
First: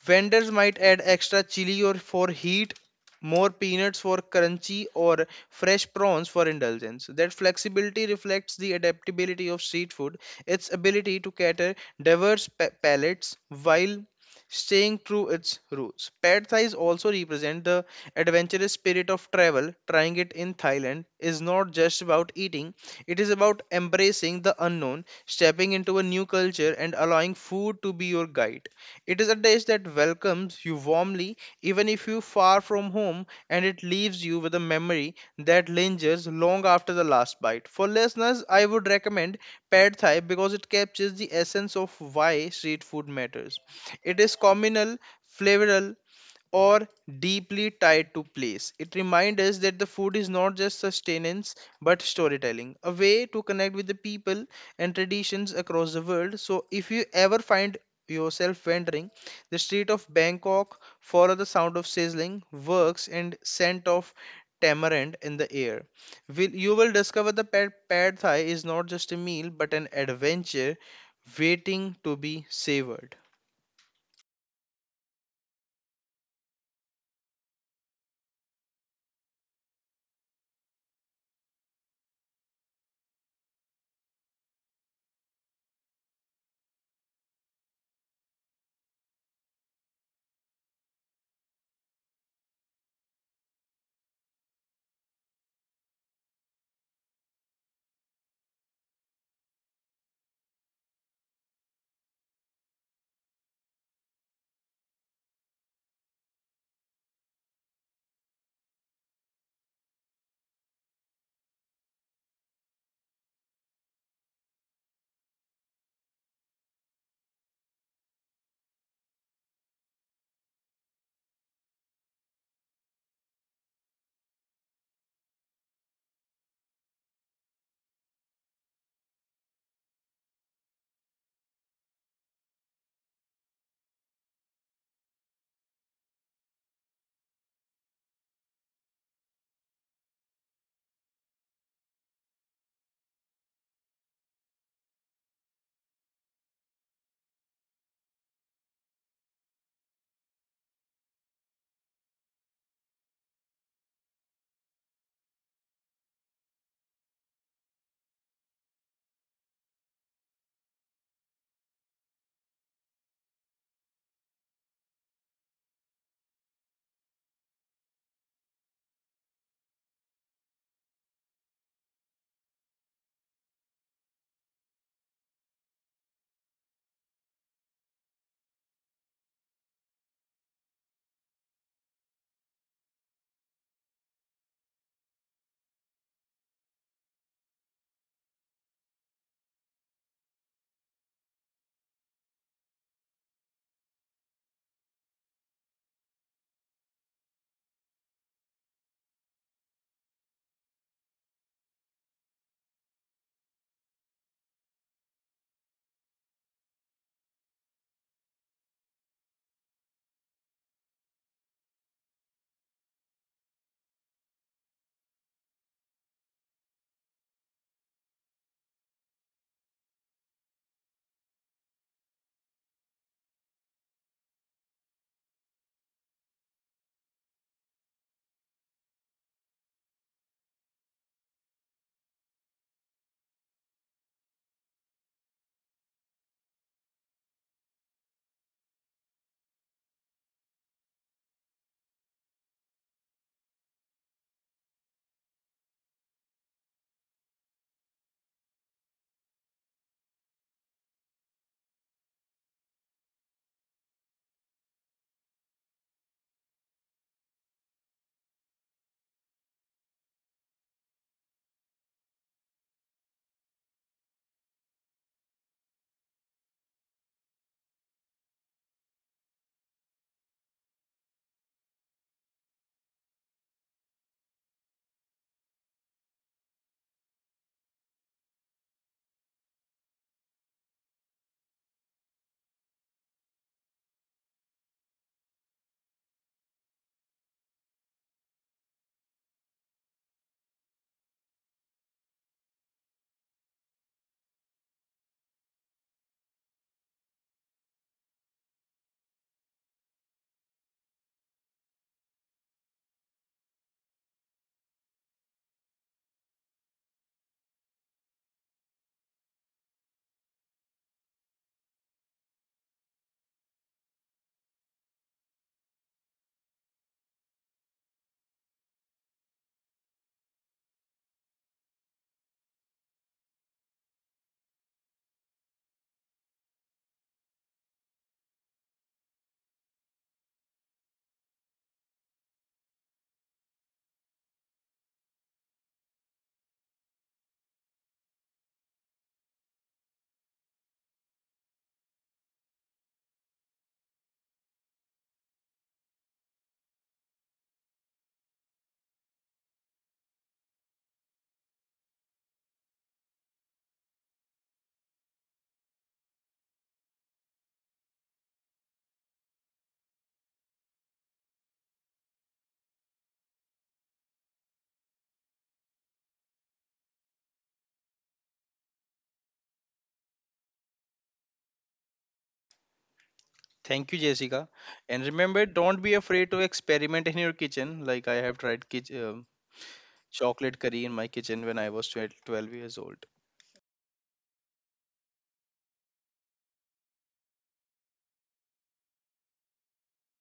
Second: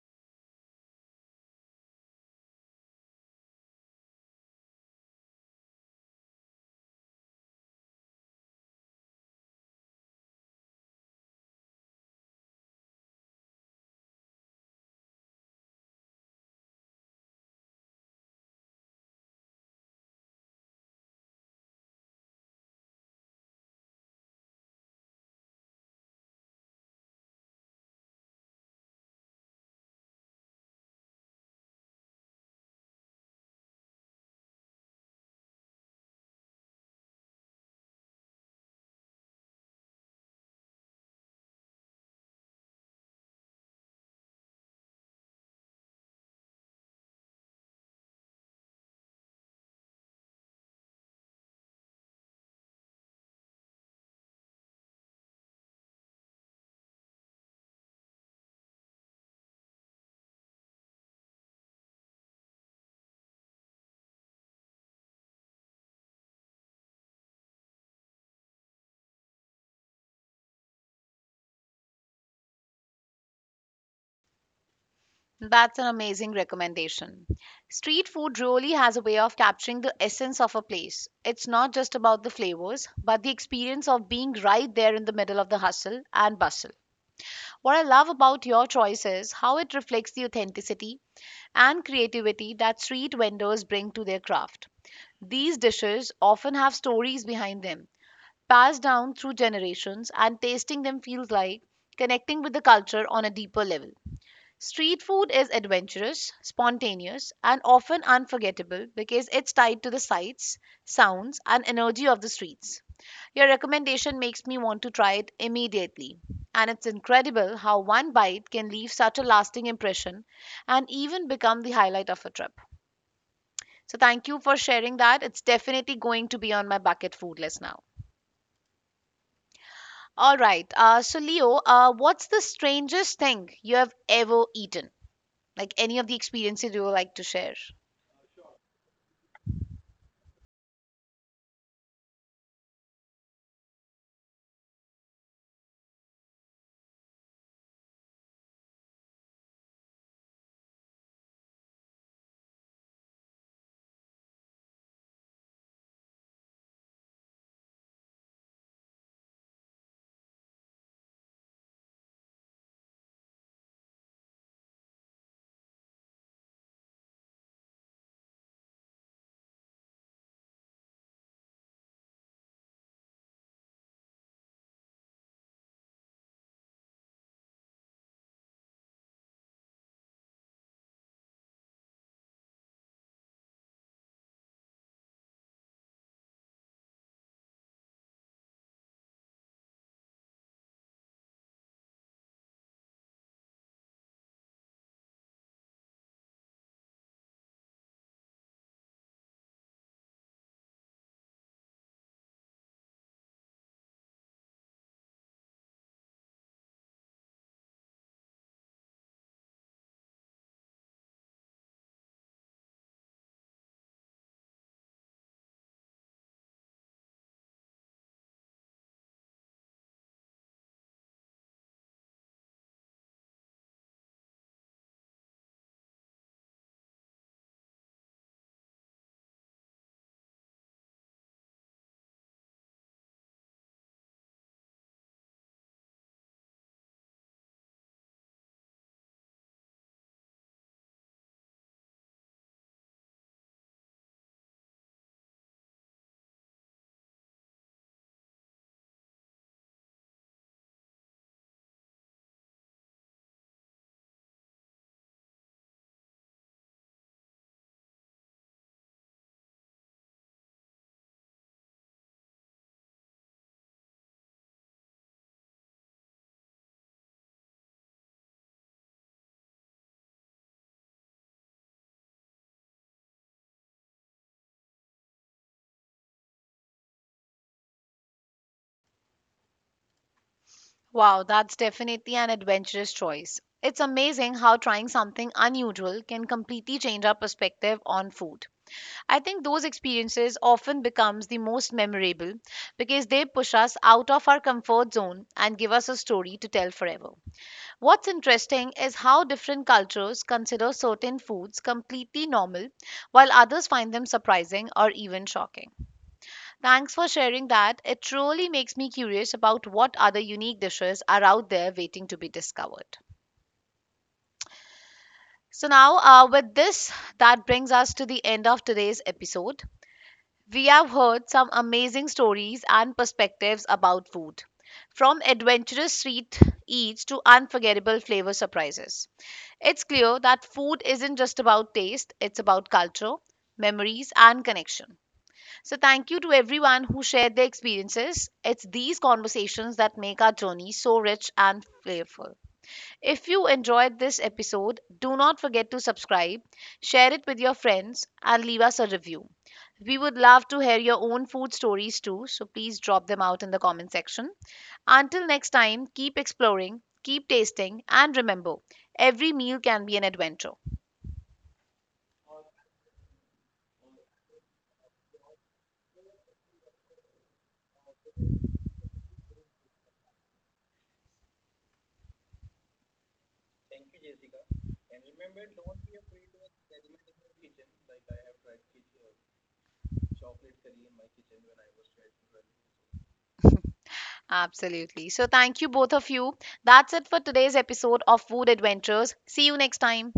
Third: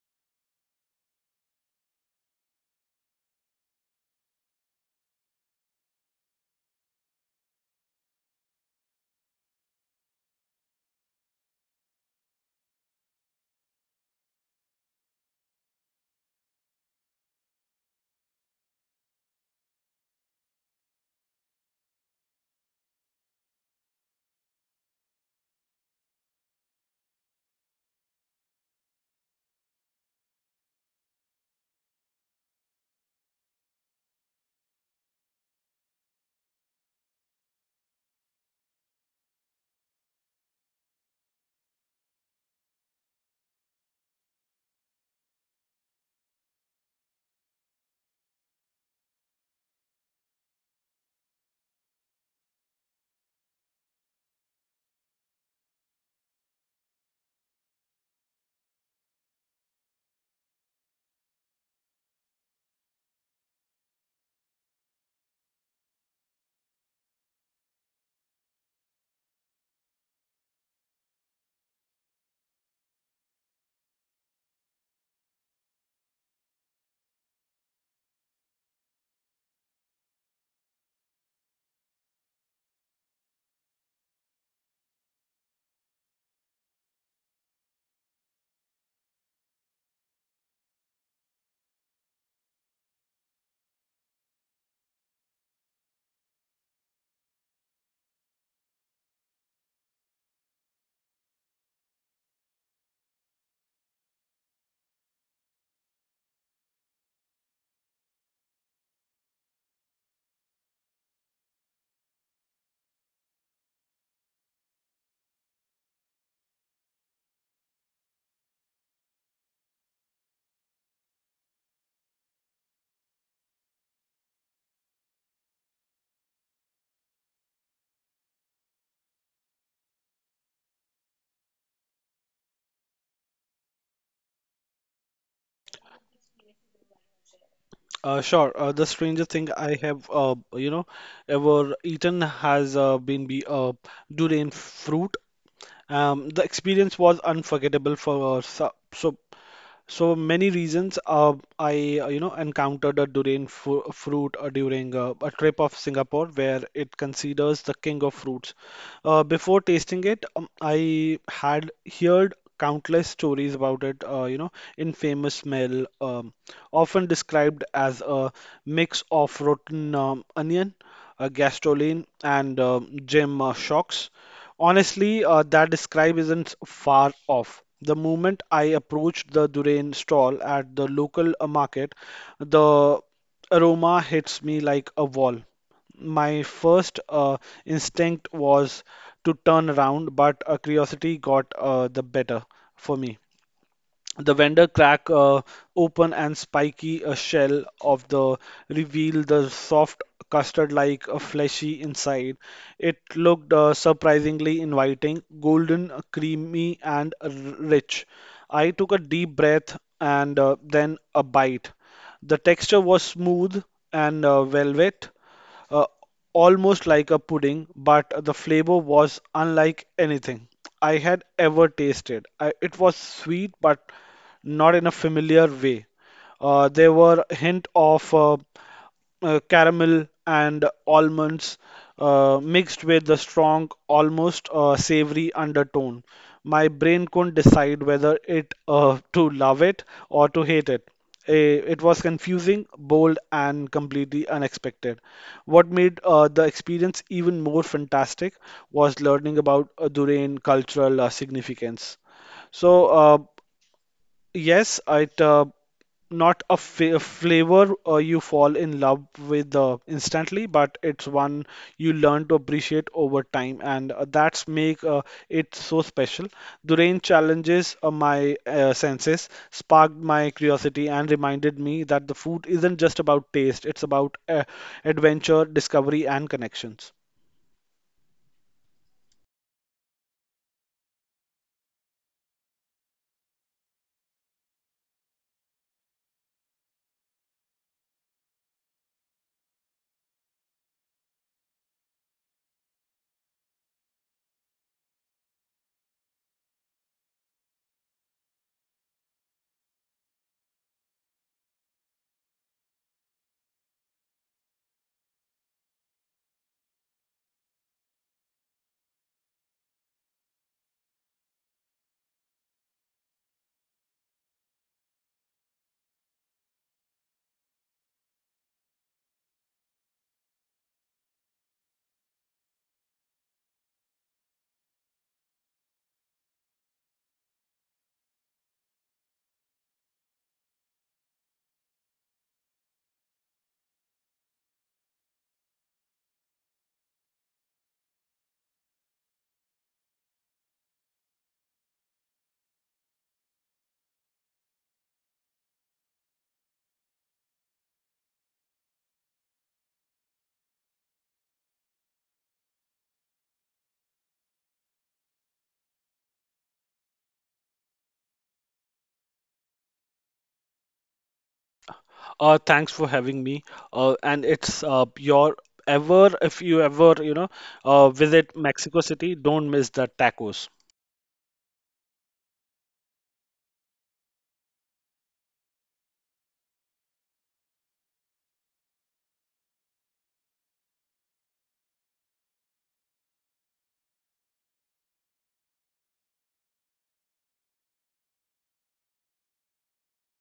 [SPEAKER 3] Vendors might add extra chili or for heat, more peanuts for crunchy, or fresh prawns for indulgence. That flexibility reflects the adaptability of street food, its ability to cater diverse palates while staying true its roots. Pad Thais also represent the adventurous spirit of travel. Trying it in Thailand is not just about eating, it is about embracing the unknown, stepping into a new culture, and allowing food to be your guide. It is a dish that welcomes you warmly even if you're far from home, and it leaves you with a memory that lingers long after the last bite. For listeners, I would recommend pad thai because it captures the essence of why street food matters. It is communal, flavoral, or deeply tied to place. It reminds us that the food is not just sustenance but storytelling, a way to connect with the people and traditions across the world. So, if you ever find yourself wandering the street of Bangkok, follow the sound of sizzling works and scent of tamarind in the air. Will you will discover the pad thai is not just a meal but an adventure waiting to be savored.
[SPEAKER 1] That's an amazing recommendation. Street food really has a way of capturing the essence of a place. It's not just about the flavors, but the experience of being right there in the middle of the hustle and bustle. What I love about your choice is how it reflects the authenticity and creativity that street vendors bring to their craft. These dishes often have stories behind them, passed down through generations, and tasting them feels like connecting with the culture on a deeper level. Street food is adventurous, spontaneous, and often unforgettable because it's tied to the sights, sounds, and energy of the streets. Your recommendation makes me want to try it immediately. And it's incredible how one bite can leave such a lasting impression and even become the highlight of a trip. So, thank you for sharing that. It's definitely going to be on my bucket food list now. All right. So, Leo, what's the strangest thing you have ever eaten? Like any of the experiences you would like to share?
[SPEAKER 2] Sure. The strangest thing I have, ever eaten has been be durian fruit. The experience was unforgettable for so many reasons. I encountered a durian fu fruit during a trip of Singapore, where it considers the king of fruits. Before tasting it, I had heard countless stories about it, infamous smell, often described as a mix of rotten onion, gasoline, and gem shocks. Honestly, that describe isn't far off. The moment I approached the durian stall at the local market, the aroma hits me like a wall. My first instinct was to turn around, but curiosity got the better for me. The vendor cracked open and spiky shell of the revealed the soft custard-like fleshy inside. It looked surprisingly inviting, golden, creamy, and rich. I took a deep breath and then a bite. The texture was smooth and velvet uh, almost like a pudding, but the flavor was unlike anything I had ever tasted. It was sweet, but not in a familiar way. There were hint of caramel and almonds mixed with the strong, almost savory undertone. My brain couldn't decide whether it to love it or to hate it. It was confusing, bold, and completely unexpected. What made the experience even more fantastic was learning about Durain cultural significance. So, uh, Yes, it not a fa flavor you fall in love with instantly, but it's one you learn to appreciate over time, and that's make it so special. Durain challenges my senses, sparked my curiosity, and reminded me that the food isn't just about taste; it's about adventure, discovery, and connections.
[SPEAKER 1] Wow, that's definitely an adventurous choice. It's amazing how trying something unusual can completely change our perspective on food. I think those experiences often becomes the most memorable because they push us out of our comfort zone and give us a story to tell forever. What's interesting is how different cultures consider certain foods completely normal while others find them surprising or even shocking. Thanks for sharing that. It truly makes me curious about what other unique dishes are out there waiting to be discovered. So, now with this, that brings us to the end of today's episode. We have heard some amazing stories and perspectives about food, from adventurous street eats to unforgettable flavor surprises. It's clear that food isn't just about taste, it's about culture, memories, and connection. So, thank you to everyone who shared their experiences. It's these conversations that make our journey so rich and flavorful. If you enjoyed this episode, do not forget to subscribe, share it with your friends, and leave us a review. We would love to hear your own food stories too, so please drop them out in the comment section. Until next time, keep exploring, keep tasting, and remember every meal can be an adventure.
[SPEAKER 2] Thanks for having me. And it's your ever if you ever visit Mexico City, don't miss the tacos.
[SPEAKER 3] Thank you, Jessica. And remember, don't be afraid to experiment in your kitchen. Like I have tried chocolate curry in my kitchen when I was 12 years old.
[SPEAKER 1] Absolutely. So, thank you, both of you. That's it for today's episode of Food Adventures. See you next time.